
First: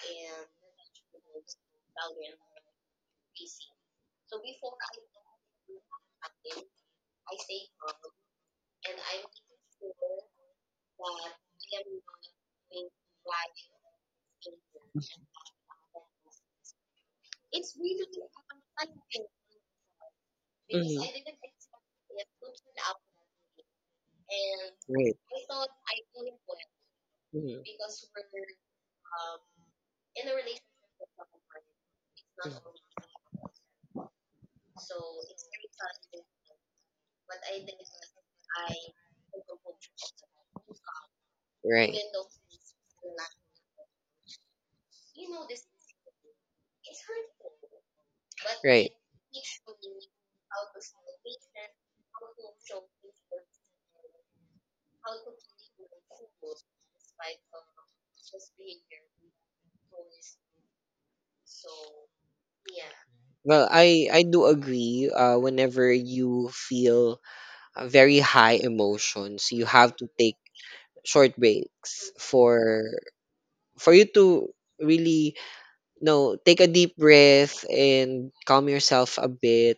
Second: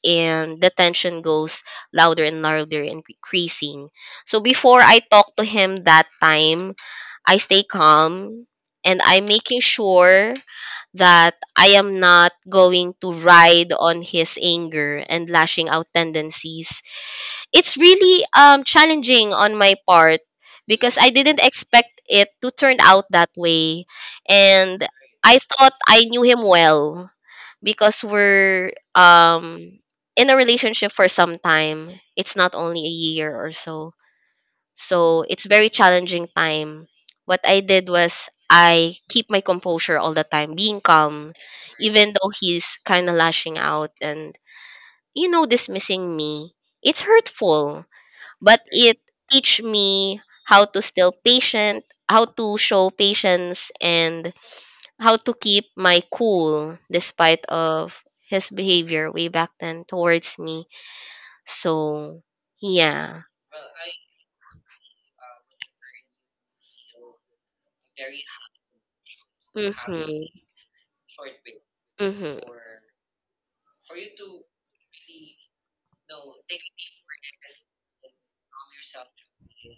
and the tension goes louder and louder and increasing. So before I talk to him that time, I stay calm and I'm making sure that I am not going to ride on his anger and lashing out tendencies. It's really challenging on my part because I
mhm,
didn't expect it to turn out that way, and
right.
I thought I knew him well
Mhm.
because we're in a relationship for some time. It's not only a year or so, so it's very challenging time. What I did was I keep my composure all the time, being calm,
Right.
even though he's kind of lashing out and dismissing me. It's hurtful, but
Right.
it teach me how to still patient, how to show patience, and how to keep my cool despite of his behavior way back then towards me. So yeah.
Well, I do agree. Whenever you feel very high emotions, you have to
Mhm.
take short breaks
Mhm.
for you to really, take a deep breath and calm yourself a bit.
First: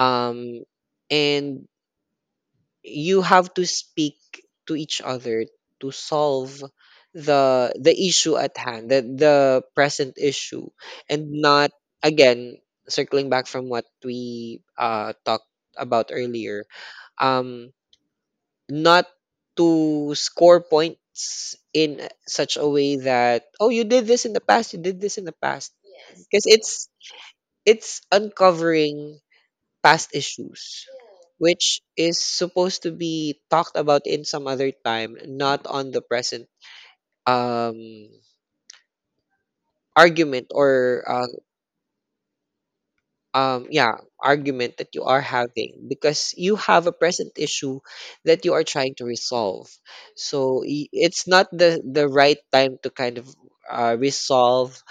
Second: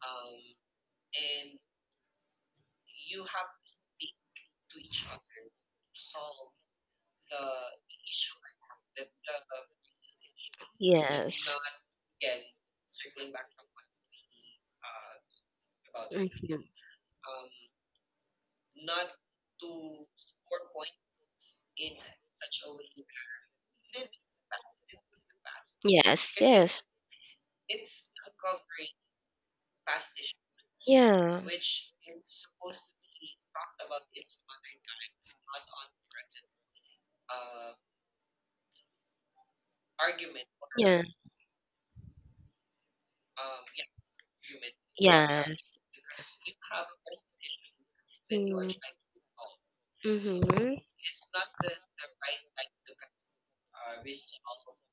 Um, and you have to speak to each other to solve the issue at hand, the present issue, and
Yes.
not, again, circling back from what we talked about
Hmm.
earlier, um not to score points in such a way that, oh, you did this in the past, you did this in the past,
Yes,
because it's uncovering past issues,
yes, yeah,
which is supposed to be talked about in some other time, not on the present um, argument
yeah,
or yeah, argument that you are
yes.
having because you have a present issue that you are trying to resolve. So
Mm-hmm.
it's not the right time to kind of resolve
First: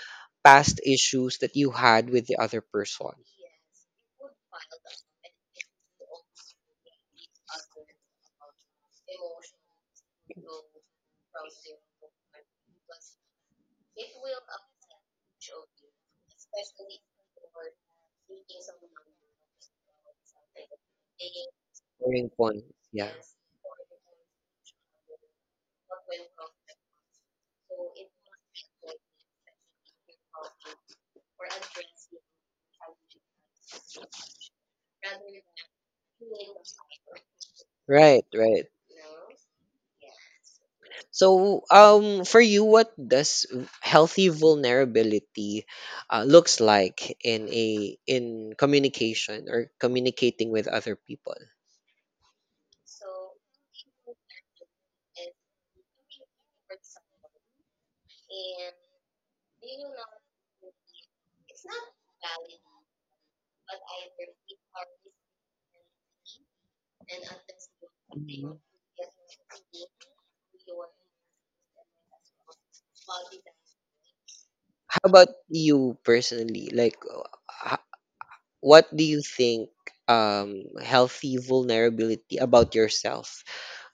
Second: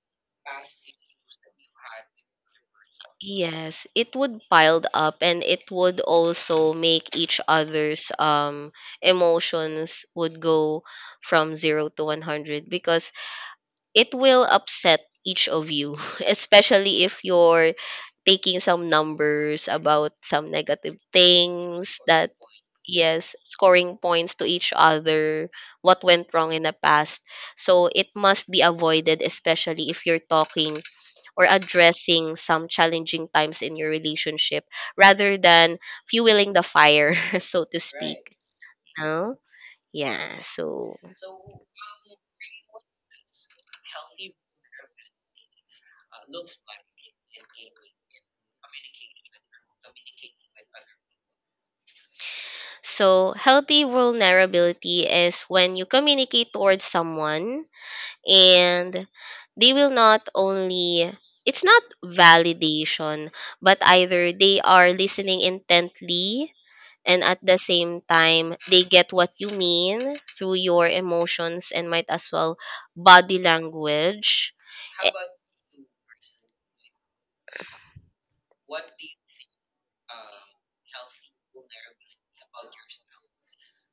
past issues that you had with the other person.
Yes, it would piled up and it would also make each other's emotions would go from 0 to 100 because it will upset each of you, especially if your taking some numbers about some negative things
Boring
that,
point. Yeah.
yes, scoring points to each other, what went wrong in the past. So it must be avoided especially if you're talking or addressing some challenging times in your relationship rather than fueling the fire so to
Right.
speak.
Right.
No, yeah. so
So, for you, what does healthy vulnerability looks like in a, in communication or communicating with other people?
so healthy vulnerability is when you communicate towards someone and they will not only, it's not validation, but either they are listening intently and at the same time they get what you mean through your emotions and might as well body language.
How
Eh,
about you personally? Like, h- what do you think healthy vulnerability about yourself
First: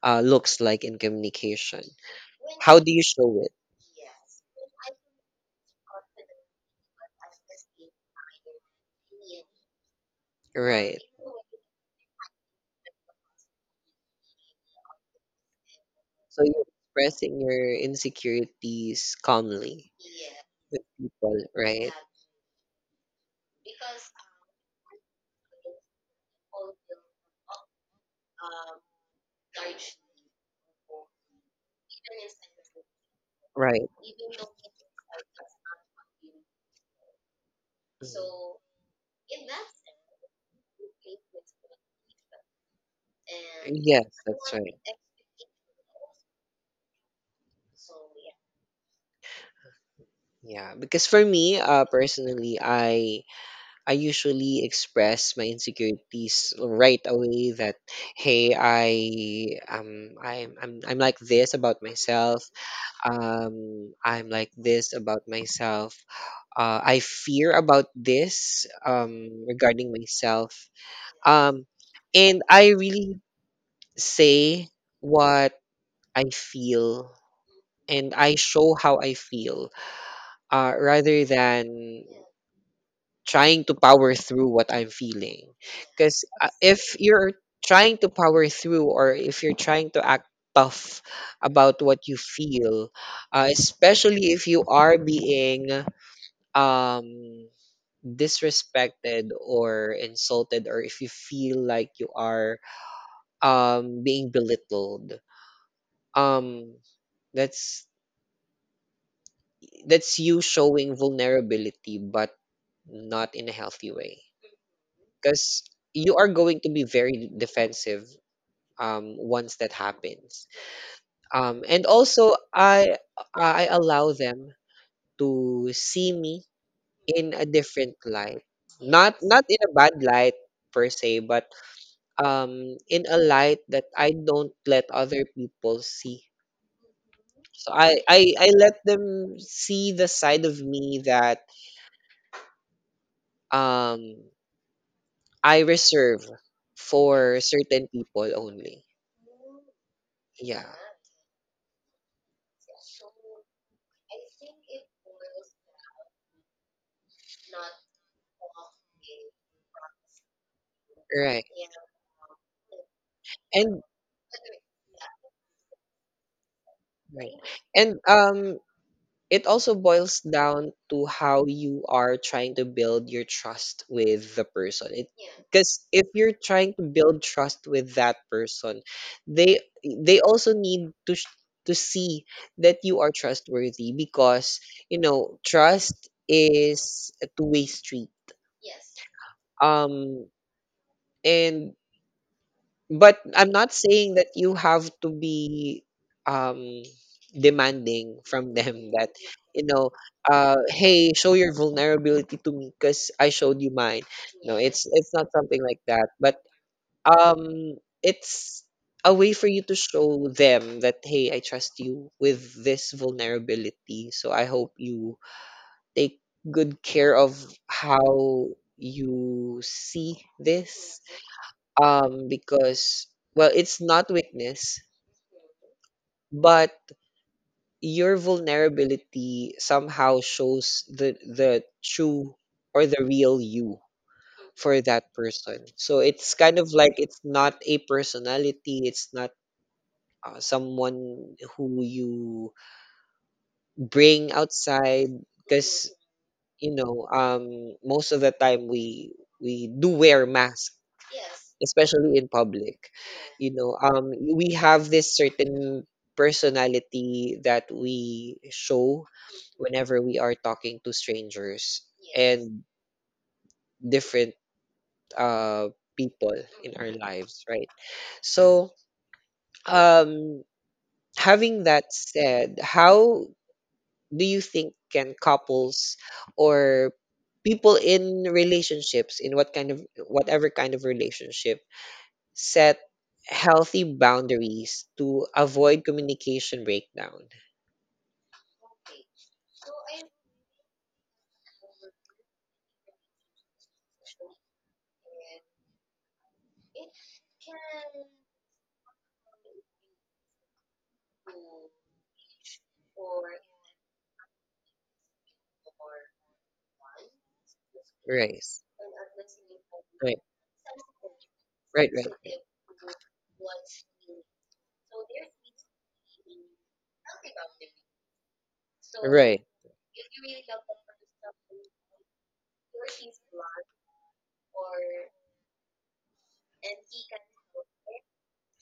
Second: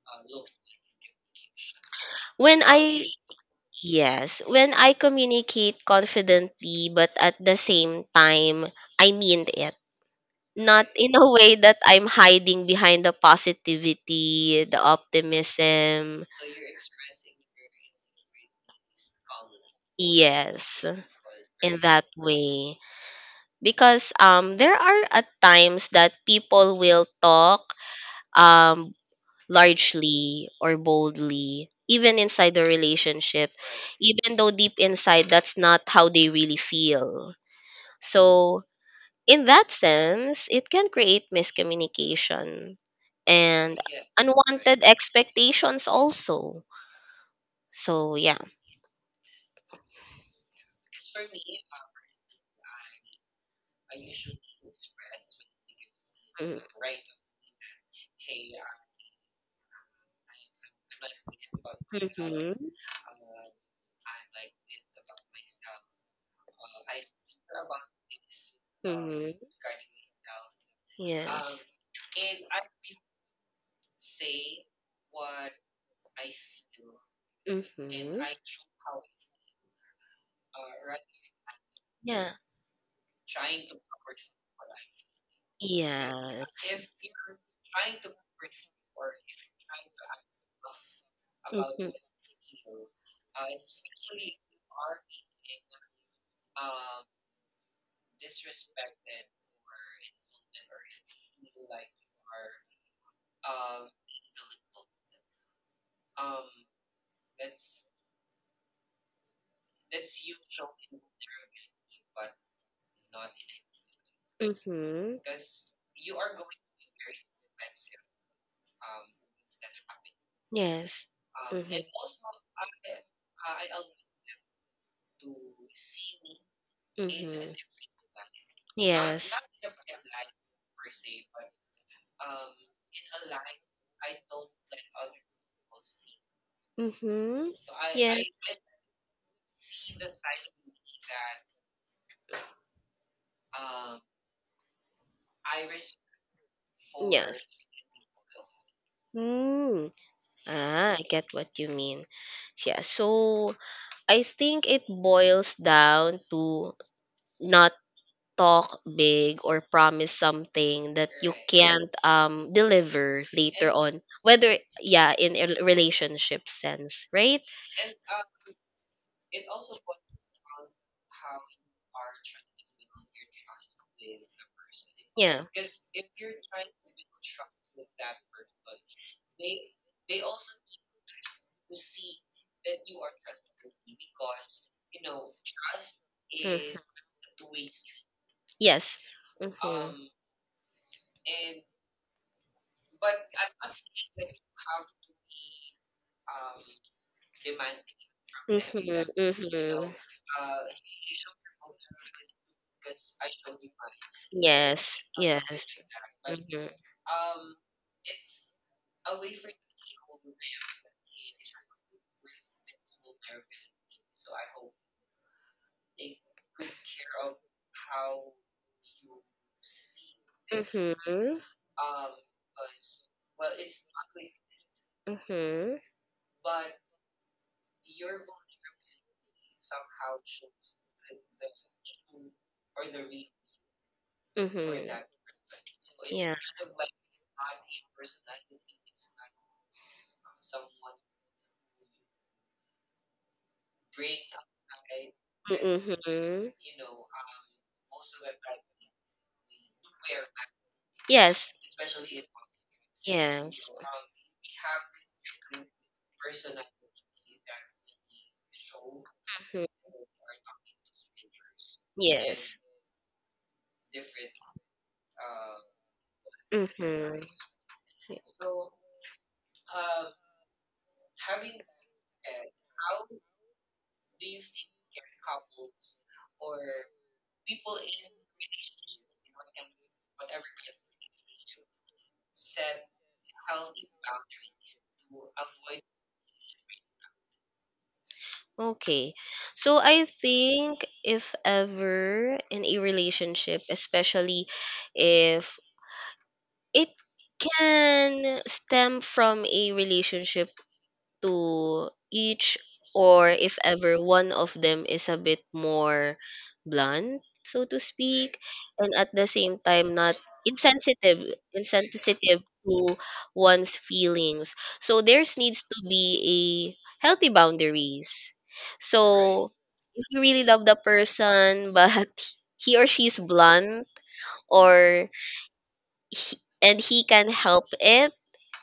looks like in communication?
when
How do you
I
show it?
Yes, when I communicate confidently but at the same time I mean it, not
Right.
in a way that I'm hiding behind the positivity the optimism.
So you're expressing your insecurities calmly with
Yes,
people,
in
right?
that way. Because there are at times that people will talk um largely or boldly even inside the relationship,
Right.
even though deep inside that's not how they really feel. So, in that sense, it can create miscommunication and
Yes, that's right.
unwanted expectations also. So, yeah.
Yeah, because for me, personally, I usually express my insecurities right away. That, hey, I I'm like this about myself.
Mm.
I'm like this about myself. I fear about this. Regarding myself.
Yes.
Um, and I really say what I feel,
Hmm.
and I show how I feel, rather than
Yeah.
trying to power through what I'm feeling. Because
Yes.
if you're trying to power through or if you're trying to act tough about
Mm,
what you feel, especially if you are being um, disrespected or insulted or if you feel like you are being belittled, um, that's that's you showing vulnerability, but not in a healthy way,
mhm.
because you are going to be very defensive once that happens.
Yes. Mhm.
And also, I allow them to see me in a
Mhm.
different light, not
Yes.
not in a bad light per se, but in a light that I don't let other people see.
Mhm.
So I, I
Yes.
I let them see the side of me that um I reserve for
Yes.
certain people only.
Mm.
Yeah,
Ah, I get what you mean. Yeah, so I think it boils down to not talk big or promise something that you
right.
can't deliver later
And
on. Whether, yeah, in a relationship sense,
right.
right?
And it also boils down to how you are trying to build your trust with the person. It,
Yeah.
because if you're trying to build trust with that person, they they also need to sh- to see that you are trustworthy because trust
Mm.
is a two-way street.
Yes. Mhm.
Um and But I'm not saying that you have to be um demanding from them
Mhm.
that, you know
Mhm.
hey, show your vulnerability to me because I showed you mine. No, it's
Yes.
it's not something
Yes.
like that. But
Mhm.
um it's a way for you to show them that, hey, I trust you with this vulnerability. So I hope you take good care of how you see this,
Mhm.
because, well, it's not weakness,
Mhm.
but your vulnerability somehow shows the true or the real you for
Mhm.
that person. So it's
Yeah.
kind of like, it's not a personality, it's not someone who you bring outside, because
Mhm.
most of the time, we do wear masks,
Yes.
especially in public,
Yes.
we have this certain personality that we show
Mhm.
whenever we are talking to strangers
Yes.
and different uh people in our
Mhm.
lives, right? So um having that said, how do you think can couples or people in relationships, in what kind of, whatever kind of relationship, set healthy boundaries to avoid communication breakdown?
Okay. So I think if ever in a relationship, especially if it can stem from a relationship to each, or if ever one of them is a bit more blunt so to speak
Rice.
and at the same time not
Right.
insensitive
Right, right, right.
insensitive to one's feelings, so there's needs to be a healthy boundaries. Right. So
Right.
if you really love the person but he or she's blunt or and he can help it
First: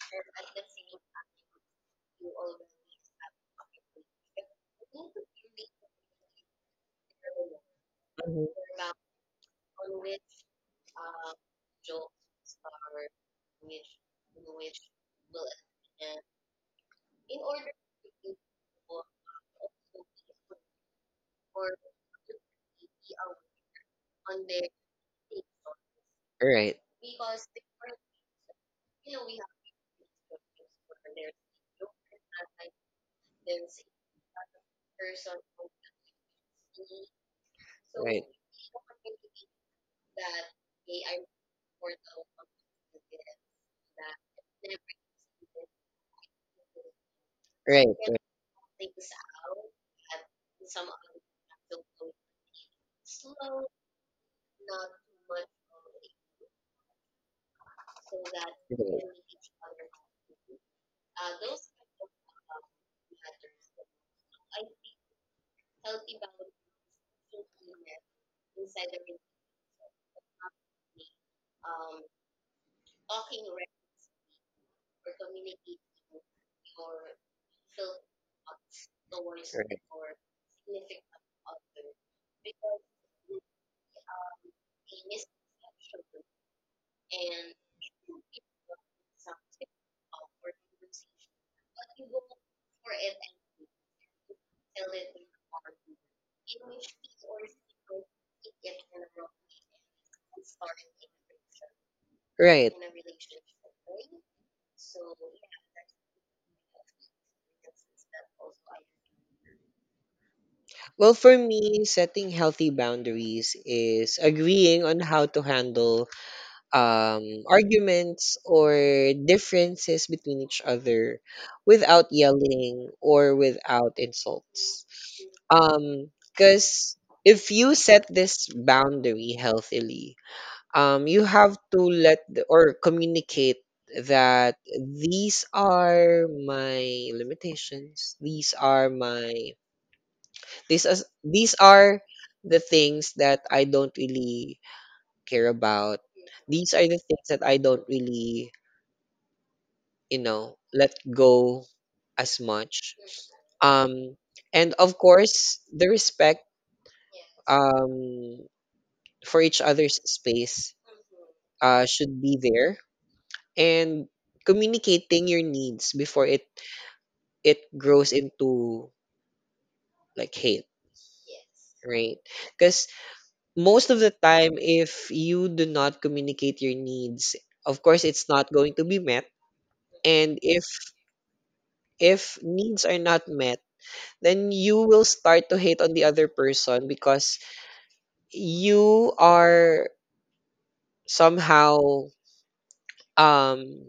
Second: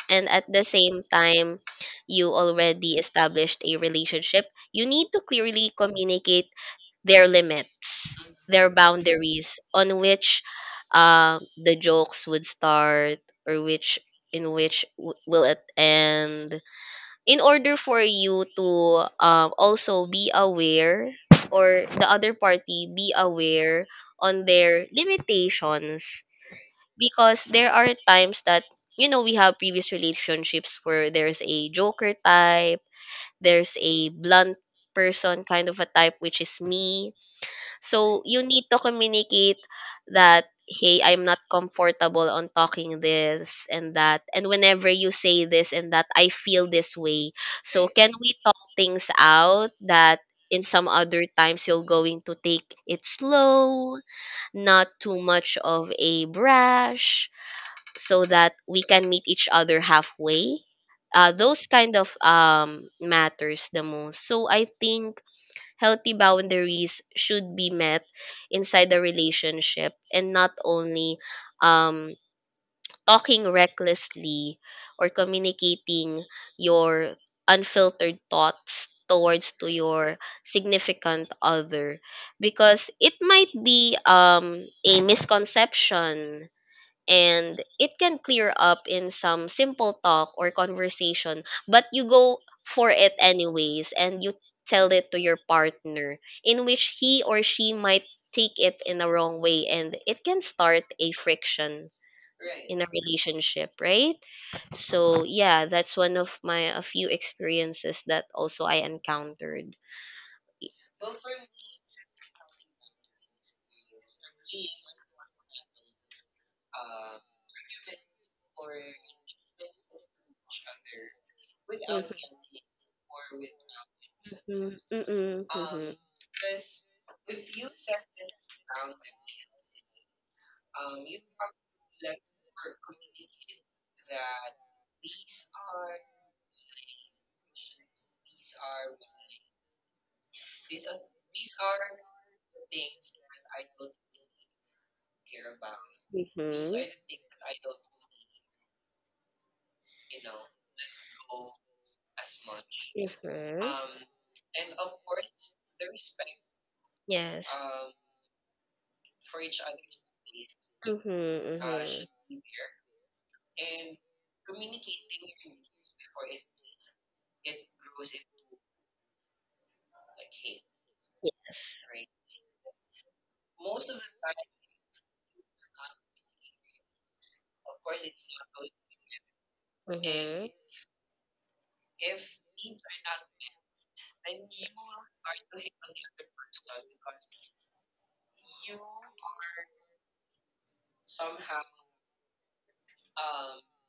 and at the same time you already established a relationship, you need to clearly communicate their limits,
Mhm.
their boundaries on which the jokes would start or which will it end in order for you to also be aware or the other party be aware on their limitations
Right.
because there are times that we have previous relationships where there's a joker type, there's a blunt person kind of a type which is me, so
Right.
you need to communicate that hey I'm not comfortable on talking this and that and whenever you say this and that I feel this way,
Right,
so can
right,
we talk things out that in some other times you're going to take it slow, not too much of a brash so that we can meet
right.
each other halfway. Those kind of matters the most. So I think healthy boundaries should be met inside the relationship and not only um, talking recklessly or communicating your unfiltered thoughts towards to your significant other because it might be a misconception and it can clear up in some simple talk or conversation, but you go for it anyways and you tell it to your partner in which he or she might take it in the wrong way and it can start a friction
Right.
in a
Right.
relationship, right? So yeah, that's one of my a few experiences that also I encountered.
Well, for me, setting healthy boundaries is agreeing on how to handle arguments or differences between each other without yelling or without insults.
Mm-hmm.
Because if you set this boundary healthily, you have to let the, or communicate that these are my limitations. These are my, these as these are the things that I don't really care about.
Mm-hmm.
These are the things that I don't really, let go as much.
Mm-hmm.
Um, and of course, the respect
Yes.
um, for each other's space
Mm-hmm.
should be
Mm-hmm.
there. And communicating your needs before it grows into like hate,
Yes.
right? Because most of the time, if you do not communicate your needs, of course, it's not going to be met. And
Hmm.
if needs are not met, then you will start to hate on the other person because you are somehow um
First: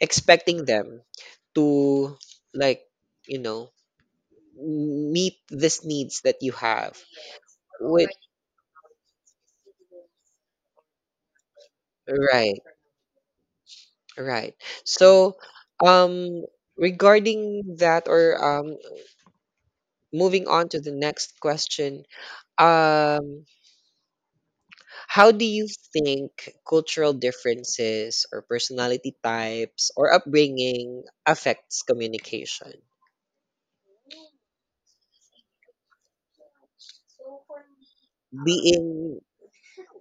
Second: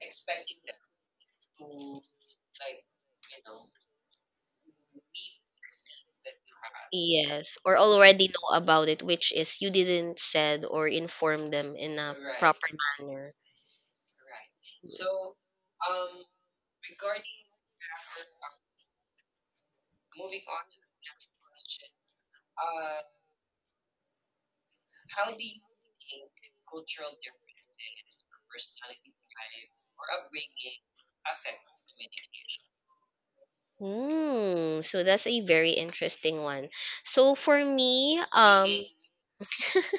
expecting them to, like, you know, meet these needs that you have.
Yes, or
With
already know about it, which is you didn't said or inform them in a
right,
proper manner.
right. So um regarding that, or moving on to the next question, um how do you think cultural differences or personality types or upbringing affects communication?
Hmm, so that's a very interesting one. So for me,
Being,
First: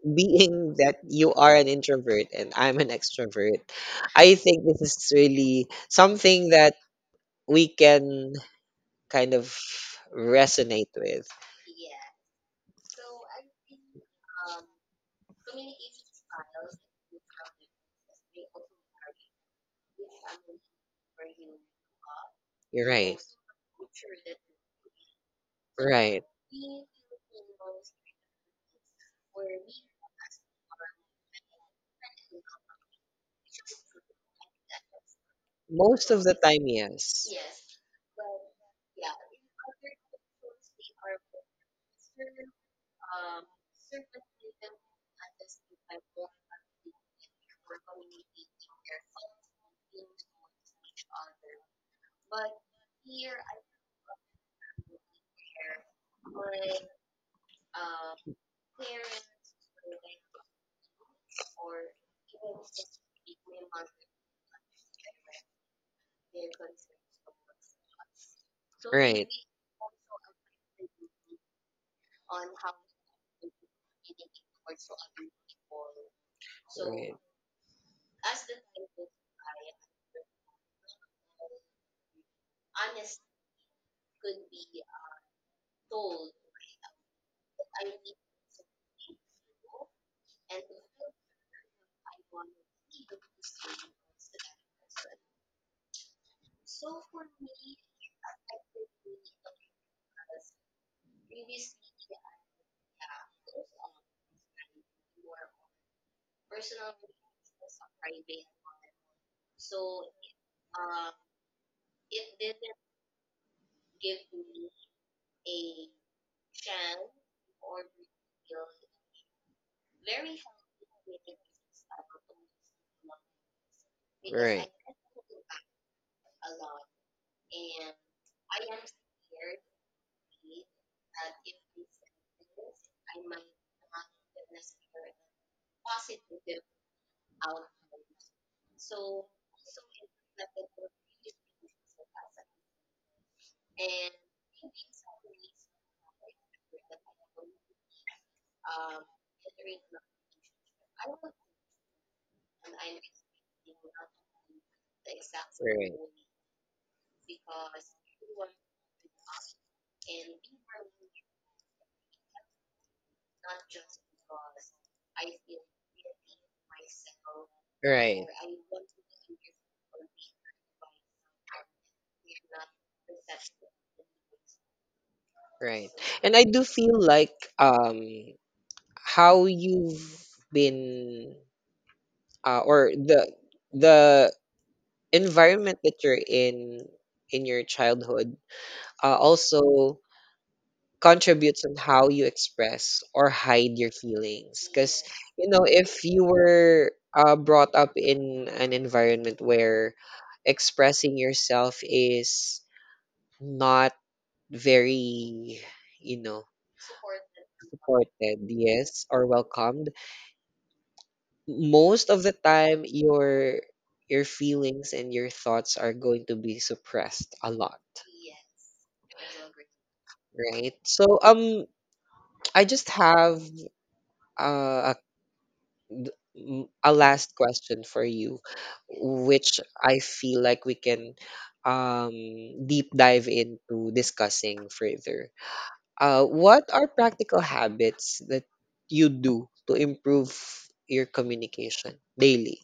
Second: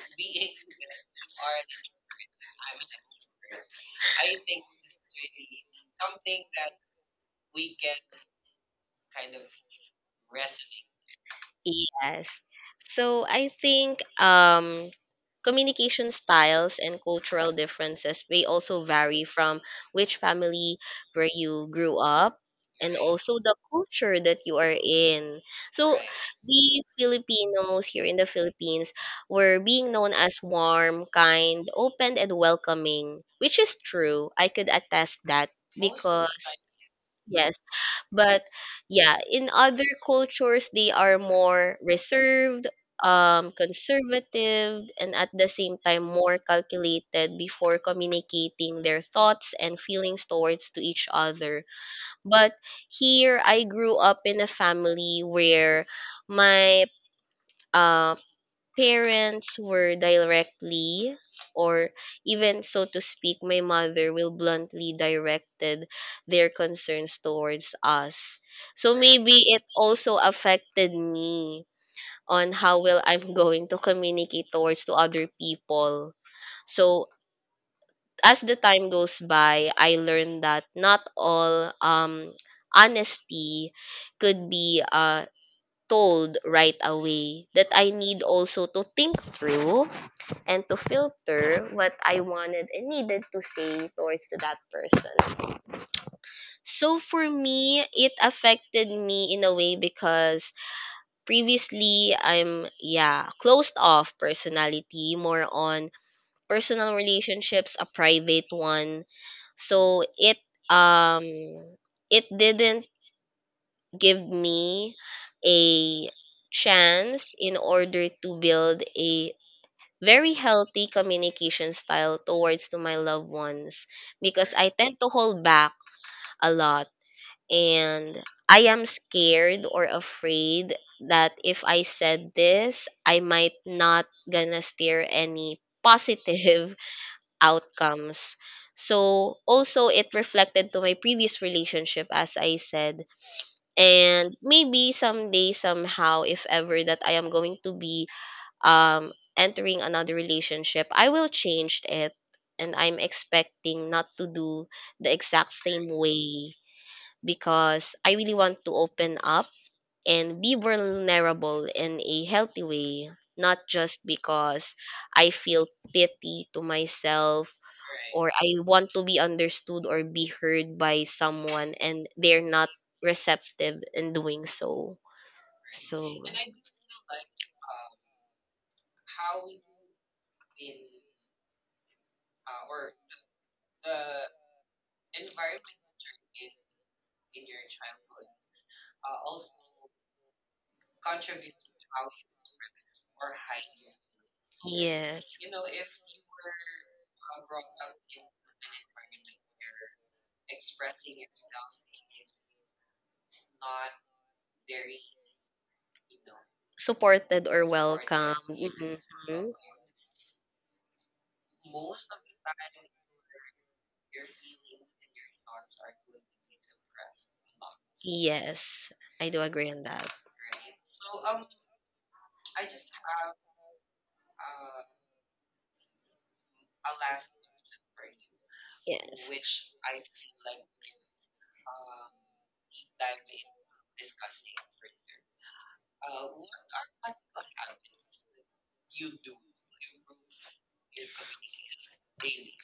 being that you are an introvert and I'm an extrovert, I think this is really something that we can kind of resonate with.
yes. So I think communication styles and cultural differences may also vary from which family where you grew up,
You're
and
right.
also the culture that you are in. So
Right.
we Filipinos here in the Philippines were being known as warm, kind, open and welcoming, which is true. I could attest that
Most of the
because,
time, yes.
yes, but, yeah, in other cultures they are more reserved, conservative, and at the same time more calculated before communicating their thoughts and feelings towards to each other. But here I grew up in a family where my um parents were directly, or even so to speak my mother will bluntly directed their concerns towards us, so
Right.
maybe it also affected me on how well I'm going to communicate towards to other people. So
Right.
as the time goes by I learned that not all honesty could be told right away, that I need also to think through and to filter what I wanted and needed to say towards to that person. So for me, it affected me in a way, because previously I'm, yeah, closed off personality, more on personal relationships, a private one. So um it didn't give me a chance in order to build a very healthy communication style towards to my loved ones, because I
Right.
tend to hold back a lot, and I am scared or afraid that if I said this, I might not gonna steer any positive outcomes. So also it reflected to my previous relationship, as I said, and maybe someday somehow if ever that I am going to be um entering another relationship, I will change it, and I'm expecting not to do the exact same
Right.
way, because I really want to open up and be vulnerable in a healthy way, not just because I feel pity to myself,
Right.
or I want to be understood or be heard by someone and they're not receptive in doing so.
Right.
So,
And I do feel like um how you've been, or the environment that you're in your childhood also contributes on how you express or hide your feelings, because
yes.
if you were brought up in an environment where expressing yourself is not very, you know
Supported or welcome.
supported, yes, or
Hmm.
welcomed, most of the time your feelings and your thoughts are going to be suppressed a lot,
Yes. I do agree on that.
right? So I just have a a last question for you,
Yes.
which I feel like we can um, deep dive into discussing further. What are practical habits that you do to improve your communication daily?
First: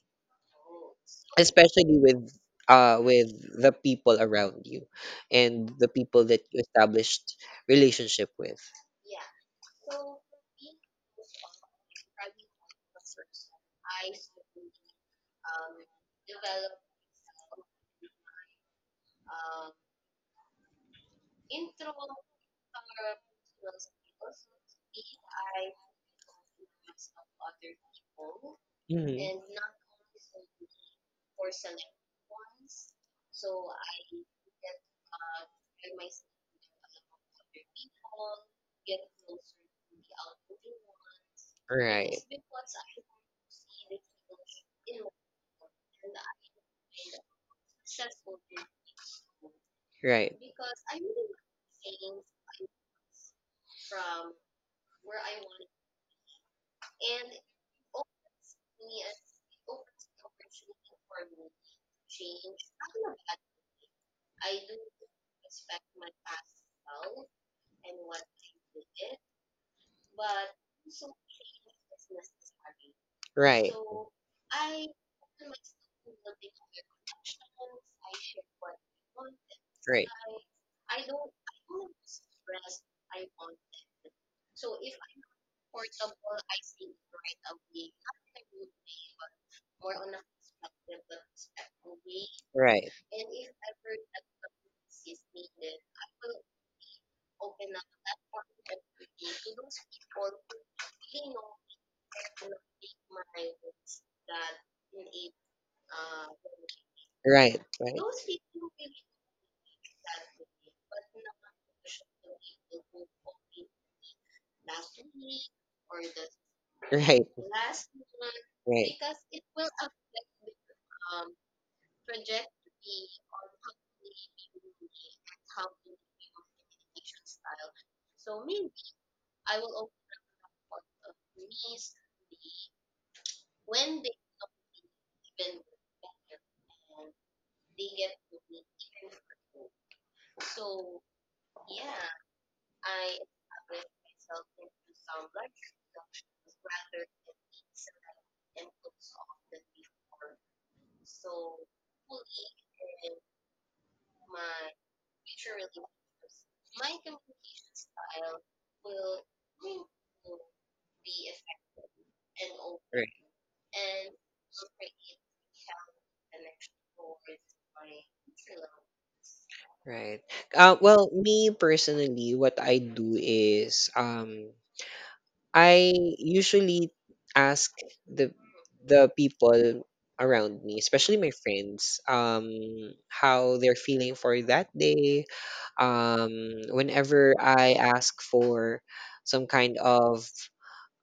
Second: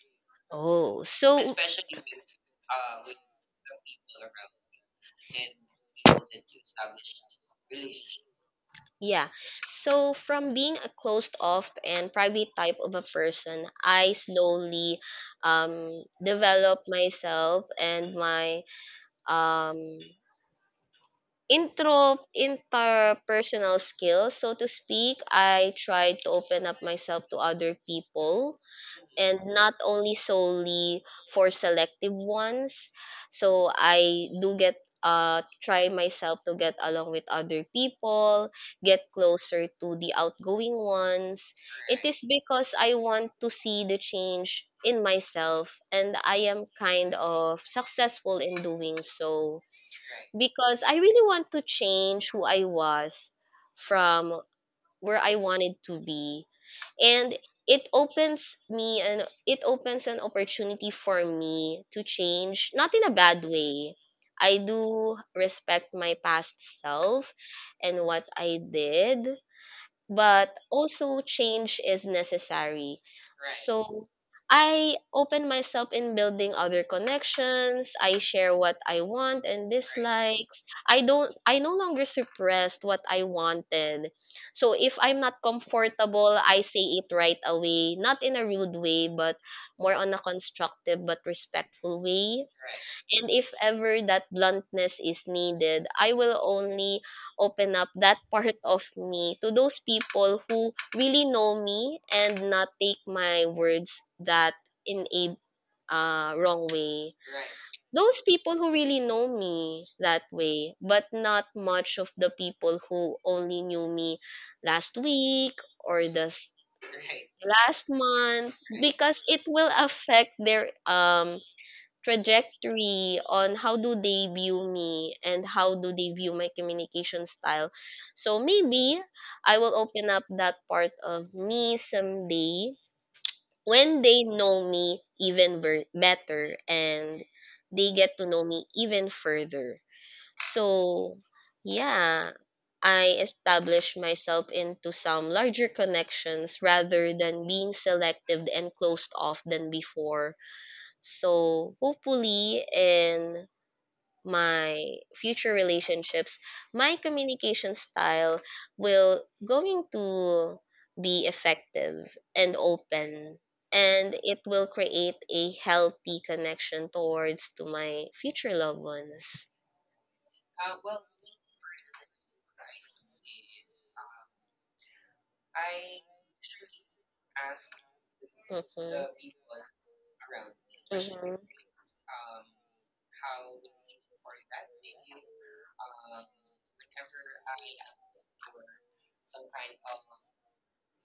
Oh, so
Especially with uh with the people around you and the people that you established relationship with.
yeah. So from being a closed off and private type of a person, I slowly develop myself and my um intro interpersonal skills, so to speak. I tried to open up myself to other people,
Hmm.
and not only solely for selective ones. So I do get try myself to get along with other people, get closer to the outgoing ones. It
Right,
is because I want to see the change in myself, and I am kind of successful in doing so,
right,
because I
right,
really want to change who I was from where I wanted to be. And it opens me, and it opens an opportunity for me to change, not in a bad way. I do respect my past self and what I did, but also change is necessary. Right.
right,
So I open myself in building other connections. I share what I want and, right,
right, right,
dislikes. I no longer suppressed what I wanted. So if I'm not comfortable, I say it right away, not in a rude way, but more on a constructive but respectful way.
right.
And if ever that bluntness is needed, I will only open up that part of me to those people who really know me, and not take my words that in a wrong way.
Right,
Those people who really know me that way, but not much of the people who only knew me last week or the
right.
last month, because it will affect their trajectory on how do they view me and how do they view my communication style. So maybe I will open up that part of me someday when they know me even better and they get to know me even further. So, yeah, I established myself into some larger connections rather than being selective and closed off than before, so hopefully in my future relationships, my communication style will going to be effective and
Right,
open, and it will create a healthy connection towards to my future loved ones.
right. Well, me personally, what I do is, I usually ask the the
Mhm.
people around me, especially my friends, how they're feeling for that day. Whenever I ask for some kind of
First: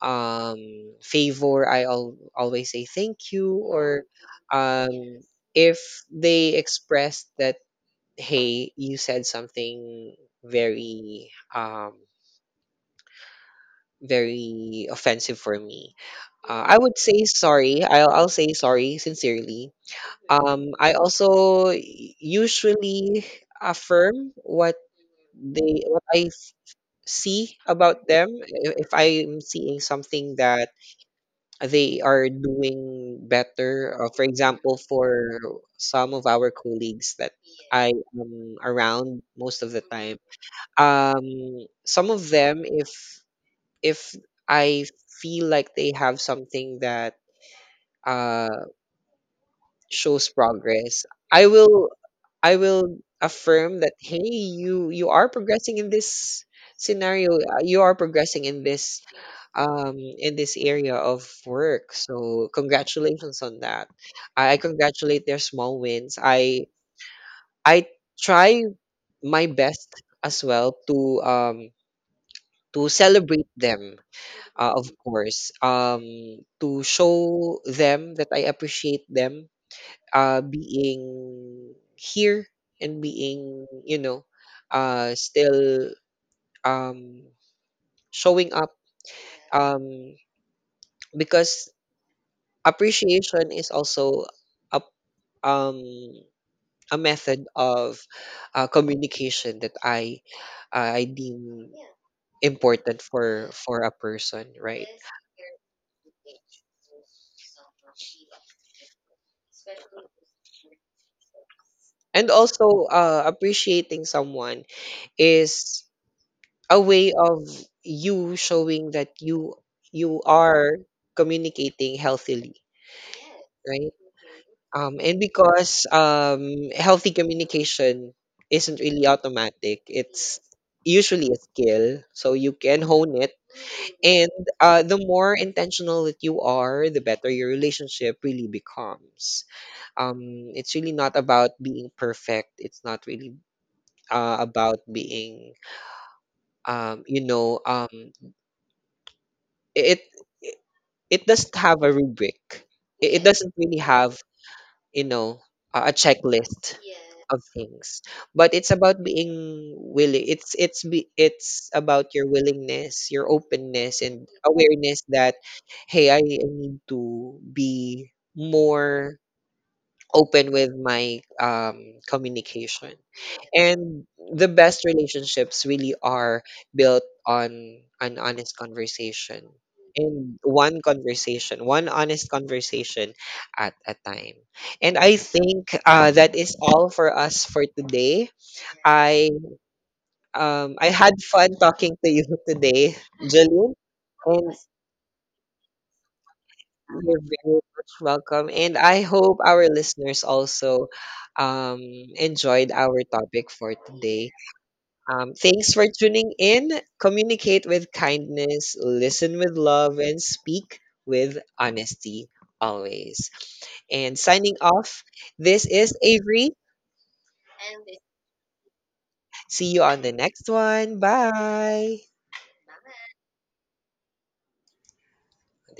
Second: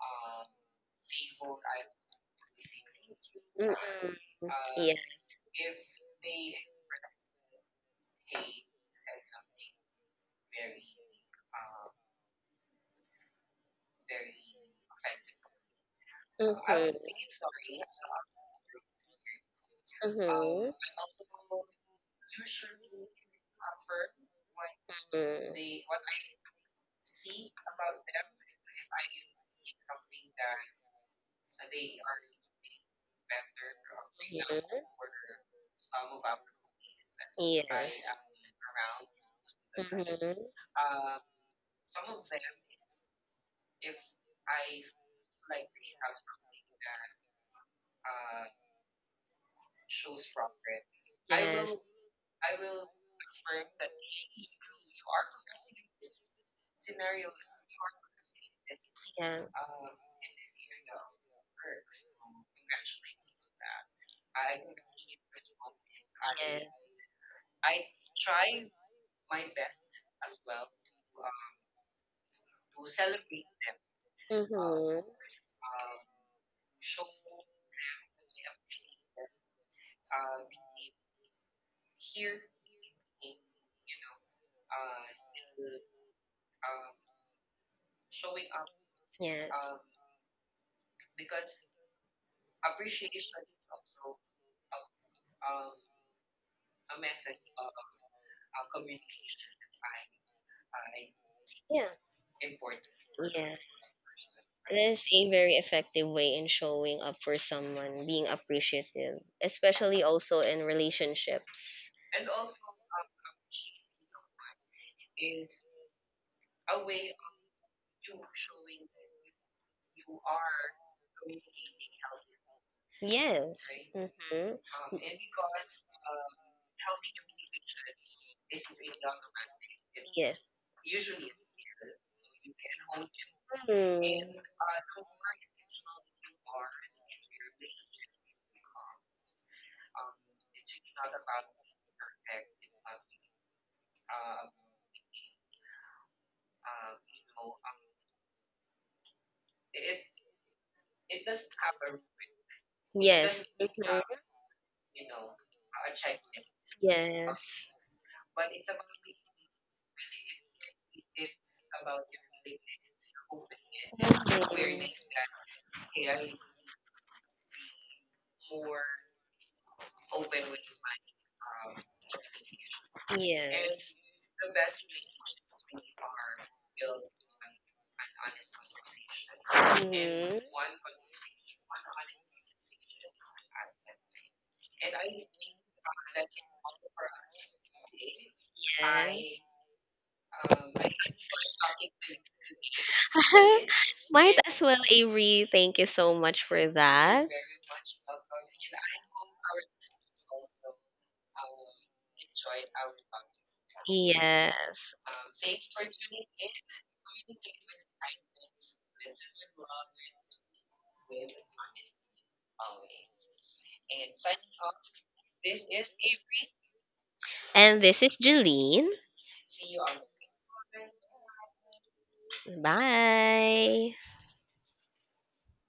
um favor, always say thank you, or
Mhm.
um,
Yes.
if they express that, hey, you said something very very offensive for me,
Mhm.
I would say sorry. I'll say sorry sincerely. I also usually affirm what they, what see about them. I- If I'm seeing something that they are doing better, for example,
Mhm.
for some of our colleagues that I
Yes.
am around most of the
Mm-hmm. Yes.
time,
Yeah.
um, some of them, if I feel like they have something that uh, shows progress, I will affirm that, hey, you are progressing in this scenario, you are progressing in this area of work, so congratulations on that. I congratulate their small wins. i
Yes.
i try my best as well to celebrate them,
Mm-hmm.
of course, to show them that I appreciate them being here and being, still, um, showing up,
Yes.
um, because appreciation is also a, um, a method of communication that I deem
Yeah.
important for
Yeah.
for a person, right?
That's a very effective way in showing up for someone, being appreciative, especially also in relationships.
And also, appreciating someone is a way of you showing that you are communicating healthily,
Yes.
right?
Mm-hmm.
And because healthy communication isn't really automatic. It's
Yes.
usually a skill, so you can hone it.
Mhm.
And the more intentional that you are, the better your relationship really becomes. It's really not about being perfect. It's not really about being, um you know um it it doesn't have a rubric. It
Yes.
doesn't really have, you know, a checklist of
Yes.
things. But it's about being willing. It's about your willingness, your openness, and awareness that, hey, I need to be more open with my communication.
And
And the best relationships really are built on an honest conversation. And one conversation, one honest conversation at a time. And I think that is all for us for today. I I had fun talking to you today, Jillian,
might
and
as well, Avery. Thank you so much for. Thank you
you're
that.
very much welcome. And I hope our listeners also um enjoyed our topic for today.
Yes.
Thanks for tuning in. Communicate with kindness, listen with love, and speak with honesty always. And signing off, this is Avery.
And this is Jeline.
See you on the next one. Bye.
Bye.